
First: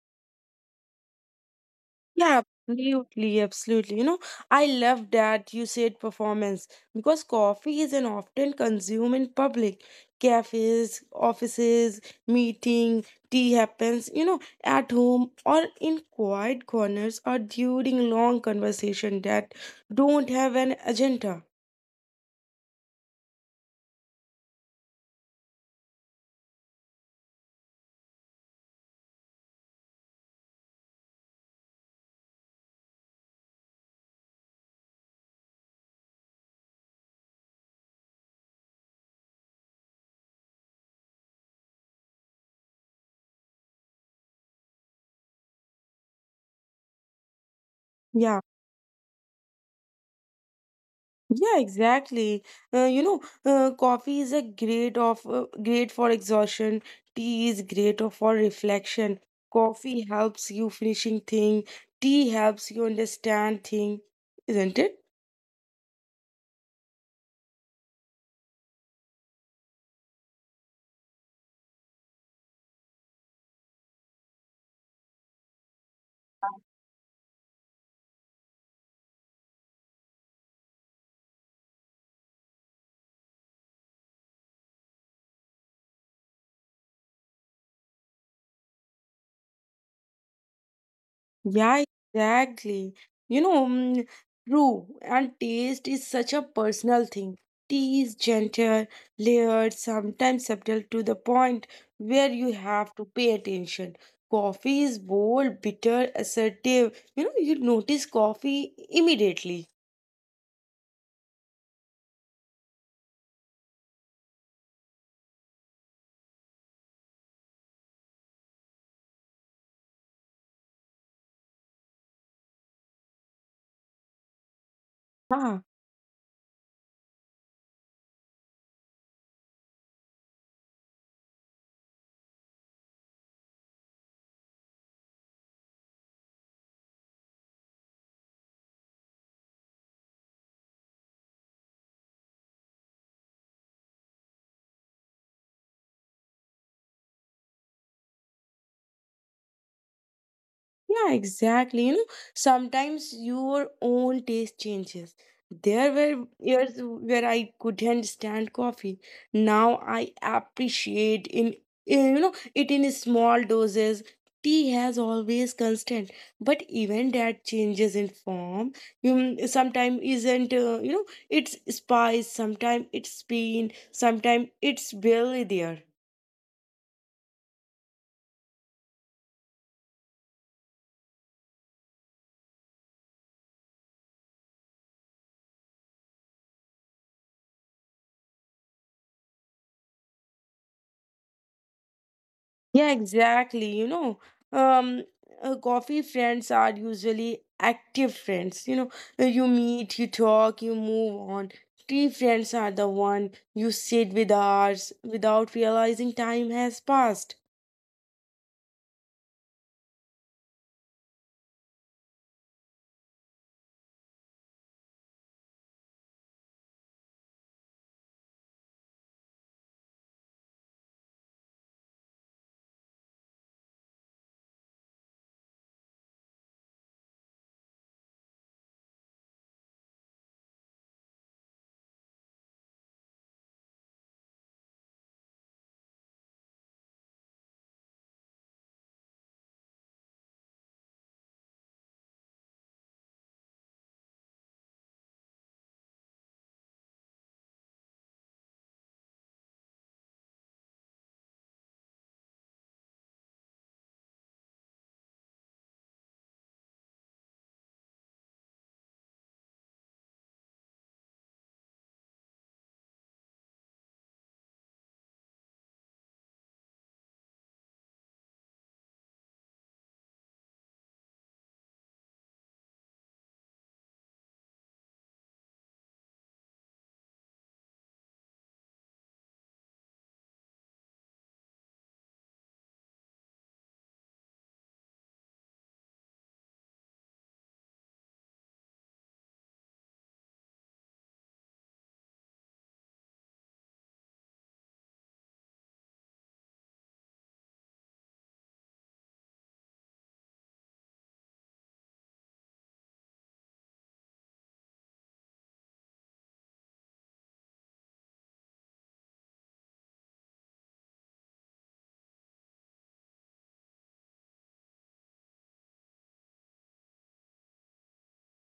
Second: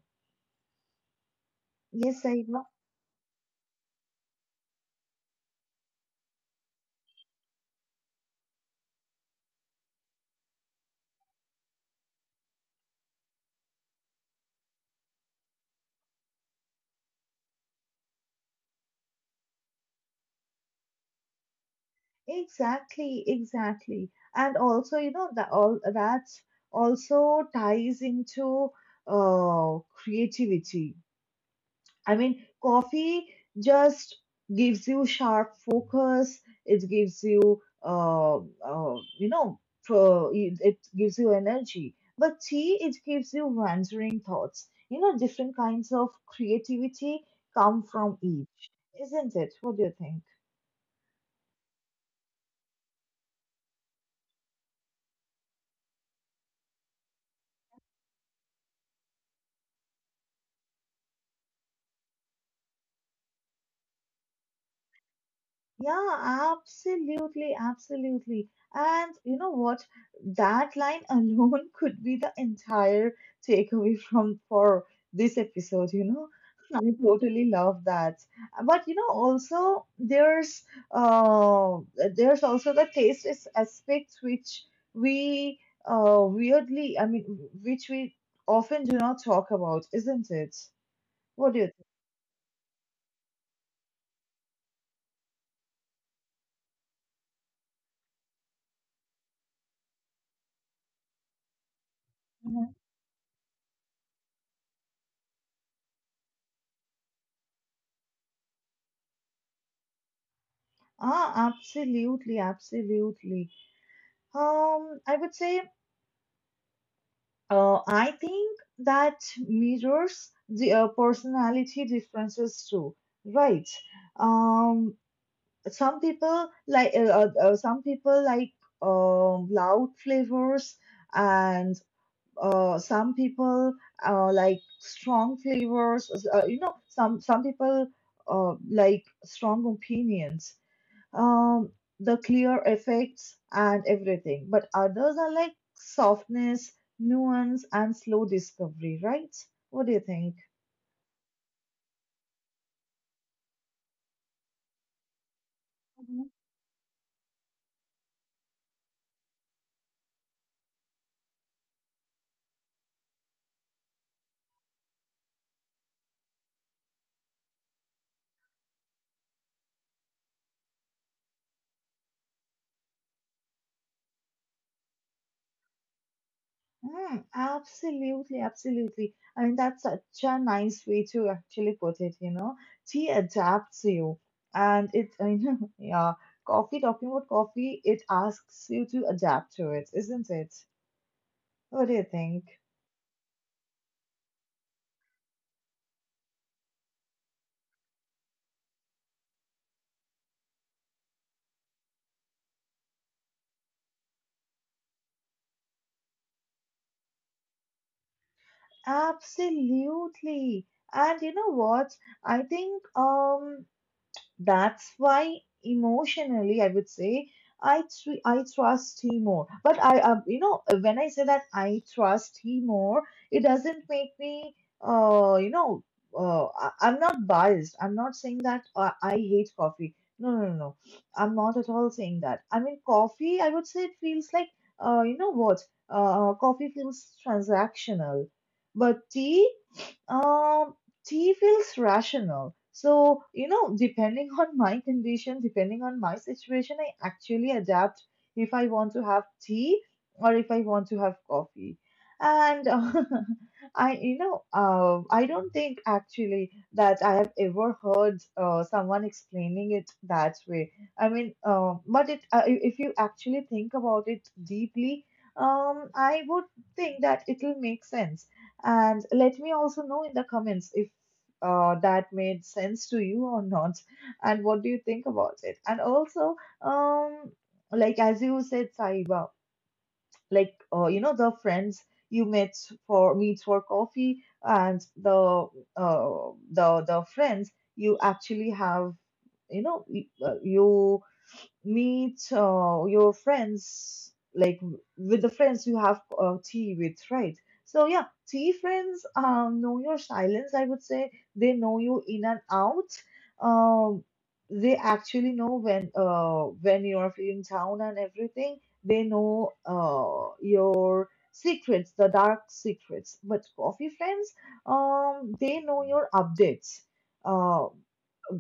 S1: Yes,
S2: Yeah,
S1: I know.
S2: absolutely, absolutely. You know, I love that you said performance because coffee is an often consumed in public. Cafes, offices, meeting, tea happens, you know, at home or in quiet corners or during long conversation that don't have an agenda.
S1: Exactly, exactly. And also, you know, that all that also ties into uh creativity. I mean, coffee just gives you sharp focus, it gives you uh, uh you know, pro, it it gives you energy. But tea, it gives you wandering thoughts. You know, different kinds of creativity come from
S2: Yeah.
S1: each, isn't it? What do you think?
S2: Yeah, exactly. Uh, you know, uh, coffee is a great of uh, great for exhaustion. Tea is great of- for reflection. Coffee helps you finishing thing. Tea helps you understand thing, isn't it?
S1: Yeah, absolutely, absolutely. And you know what? That line alone could be the entire takeaway from for this episode, you know. I totally love that. But you know, also there's uh there's also the taste is aspects which we uh weirdly, I mean, which we often do not talk about, isn't it? What do you
S2: Yeah,
S1: think?
S2: exactly. You know, mm, true. And taste is such a personal thing. Tea is gentle, layered, sometimes subtle to the point where you
S1: Mhm.
S2: have to pay attention. Coffee is bold, bitter, assertive. You know, you notice coffee immediately.
S1: Ah, absolutely, absolutely. Um, I would say, uh, I think that mirrors the uh, personality differences too, right? Um, some people like, uh, uh, uh, some people like um loud flavors, and uh, some people uh, like strong flavors. Uh, you know, some some people uh, like strong opinions, um, the clear effects and everything. But others are like softness, nuance, and slow discovery, right? What do you think?
S2: Yeah, exactly. You know, sometimes your own taste changes. There were
S1: Mhm.
S2: years where I couldn't stand coffee. Now I appreciate in, in you know it in small doses. Tea has always constant, but even that changes in form. You sometimes isn't uh, you know it's spice, sometimes it's pain, sometimes it's barely there.
S1: Mm, absolutely, absolutely. I mean, that's such a nice way to actually put it, you know. Tea adapts you, and it, I mean, yeah, coffee, talking about coffee, it asks you to adapt to it, isn't it? What do you think?
S2: Yeah, exactly. You know, um, uh, Coffee friends are usually active friends. You know, uh, you meet, you talk, you move on. Tea friends are the one you sit with hours without realizing time has passed.
S1: Absolutely. And you know what? I think, um, that's why emotionally, I would say I tr- I trust him more. But I, uh, you know, when I say that I trust him more, it doesn't make me, uh, you know, uh, I- I'm not biased. I'm not saying that uh, I hate coffee. No, no, no, no. I'm not at all saying that. I mean, coffee, I would say it feels like, uh, you know what? Uh, coffee feels transactional, but tea. Um, tea feels rational. So, you know, depending on my condition, depending on my situation, I actually adapt if I want to have tea or if I want to have coffee. And uh, I, you know, uh, I don't think actually that I have ever heard uh, someone explaining it that way. I mean, uh, but it, uh, i- if you actually think about it deeply, um, I would think that it will make sense. And let me also know in the comments if uh, that made sense to you or not, and what do you think about it. And also, um, like as you said, Saiba, like, uh, you know, the friends you met for meet for coffee, and the uh, the the friends you actually have, you know, y- uh, you meet uh, your friends, like w- with the friends you have uh, tea with, right? So yeah, tea friends, um, know your silence, I would say. They know you in and out. um, they actually know when, uh, when you are feeling down and everything. They know uh, your secrets, the dark secrets. But coffee friends, um, they know your updates. uh,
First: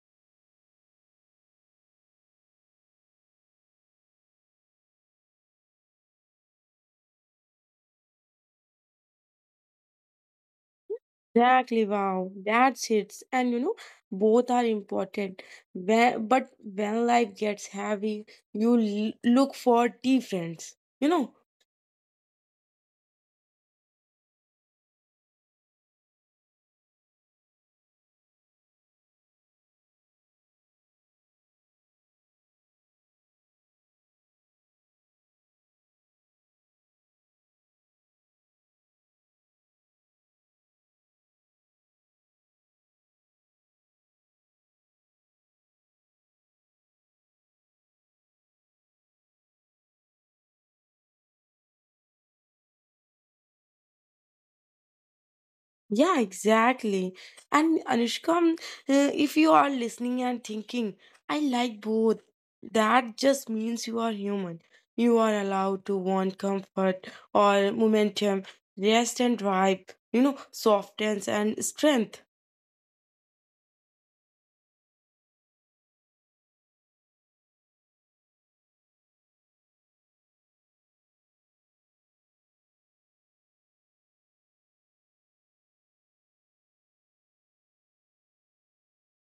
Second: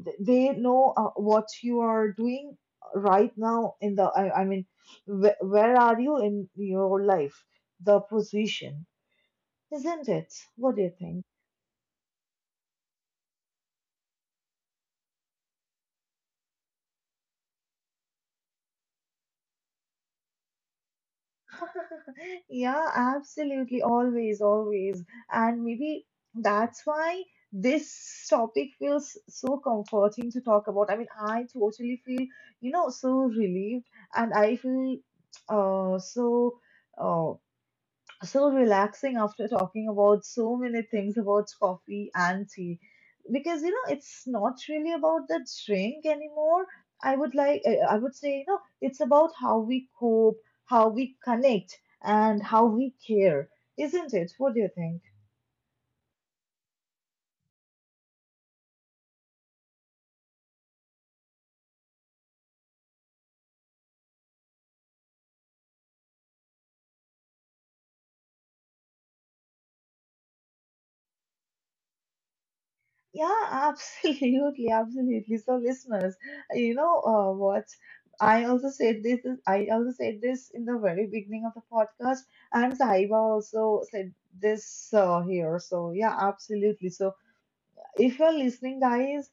S1: th- they know, uh, what you are doing right now in the I, I mean, wh- where are you in your life, the position, isn't it? What do you think?
S2: Exactly. Wow, that's it. And you know, both are important. When, but when life gets heavy, you l- look for tea friends. You know,
S1: Yeah, absolutely. Always, always. And maybe that's why this topic feels so comforting to talk about. I mean, I totally feel, you know, so relieved, and I feel uh, so. uh. so relaxing after talking about so many things about coffee and tea. Because you know it's not really about the drink anymore. i would like i I would say, you know, it's about how we cope, how we connect, and how we care, isn't it? What do you think?
S2: yeah, exactly. And Anushka, um, uh, if you are listening and thinking, I like both, that just means you are human. You are allowed to want comfort or momentum, rest and drive, you know, softness and strength.
S1: Yeah, absolutely, absolutely. So, listeners, you know, uh, what? I also said this. is- I also said this in the very beginning of the podcast, and Sahiba also said this uh, here. So, yeah, absolutely. So, if you're listening, guys,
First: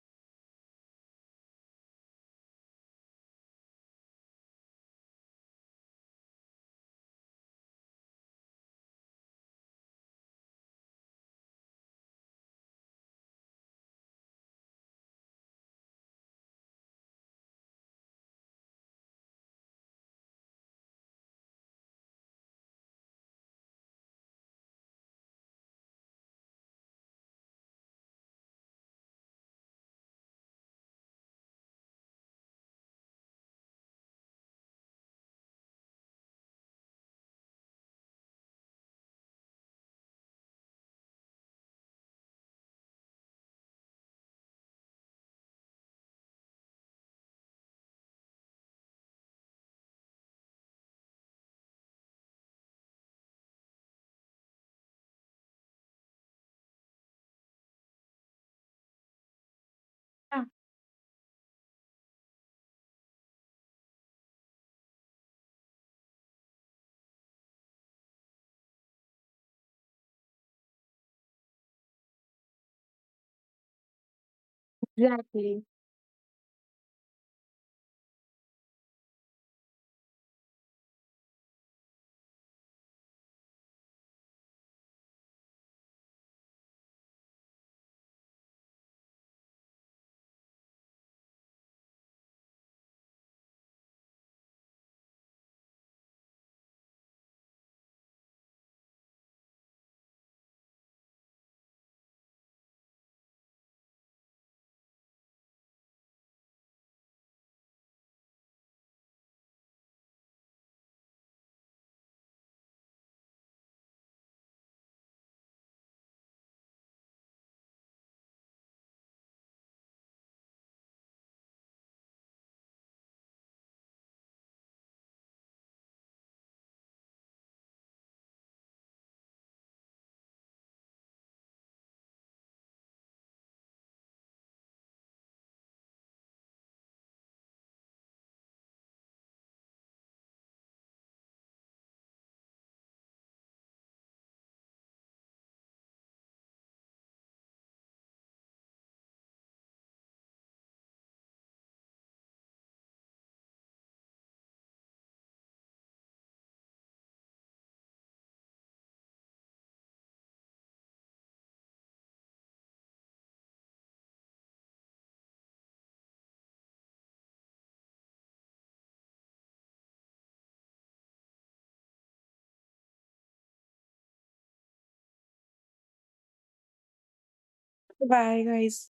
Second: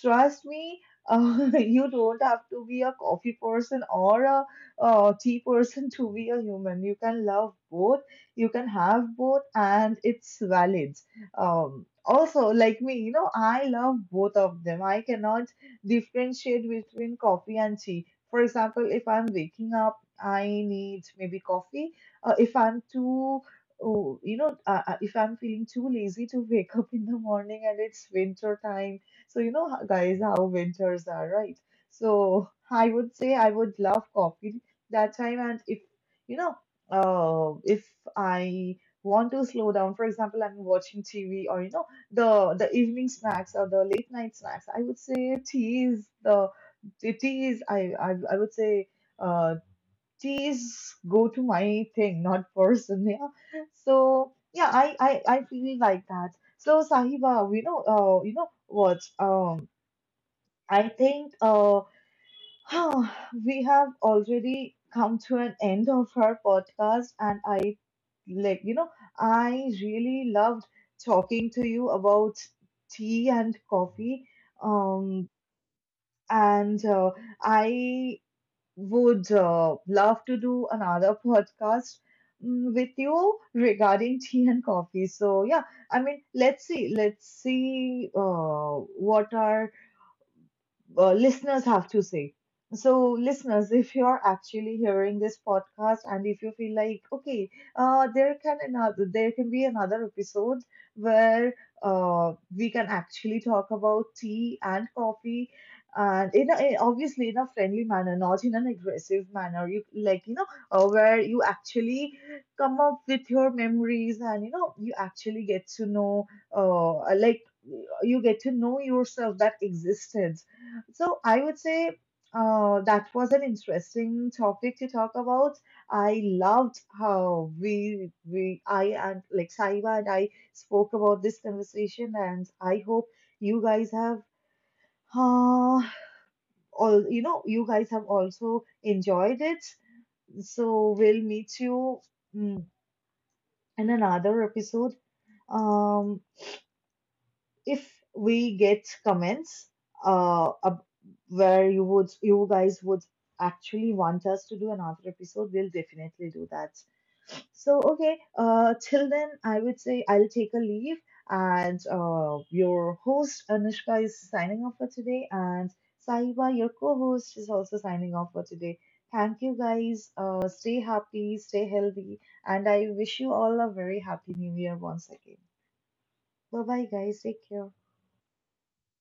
S1: trust me, uh, you don't have to be a coffee person or a uh, tea person to be a human. You can love both, you can have both, and it's valid. Um, also, like me, you know, I love both of them. I cannot differentiate between coffee and tea. For example, if I'm waking up, I need maybe coffee. Uh, if I'm too Oh, you know, uh, uh, if I'm feeling too lazy to wake up in the morning and it's winter time, so you know, ho- guys, how winters are, right? So I would say I would love coffee that time. And if you know, uh, if I want to slow down, for example, I'm watching T V, or you know, the the evening snacks or the late night snacks, I would say tea is the the tea is, I I, I would say. Uh, tea go to my thing, not person. Yeah. So yeah, I I, I feel like that. So Sahiba, we know, uh you know what, um I think uh we have already come to an end of our podcast. And I, like, you know, I really loved talking to you about tea and coffee. Um
S2: Exactly.
S1: and uh, I would uh, love to do another podcast, mm, with you regarding tea and coffee. So yeah, I mean, let's see, let's see, uh, what are uh, listeners have to say. So, listeners, if you're actually hearing this podcast and if you feel like, okay, uh, there can another, there can be another episode where uh, we can actually talk about tea and coffee, and in a, in- obviously in a friendly manner, not in an aggressive manner. You like, you know, uh, where you actually come up with your memories, and you know, you actually get to know, uh, like, you get to know yourself that existed. So I would say, uh, that was an interesting topic to talk about. I loved how we we I and like Saiba and I spoke about this conversation, and I hope you guys have uh, all you know, you guys have also enjoyed it. So we'll meet you, mm, in another episode. Um, if we get comments, uh, ab- where you would you guys would actually want us to do another episode, we'll definitely do that. So okay, uh, till then, I would say, I'll take a leave. And uh, your host Anushka is signing off for today, and Saiba, your co-host, is also signing off for today. Thank you guys, uh, stay happy, stay healthy, and I wish you all a very happy new year once again. Bye bye, guys, take care.
S2: Bye, guys.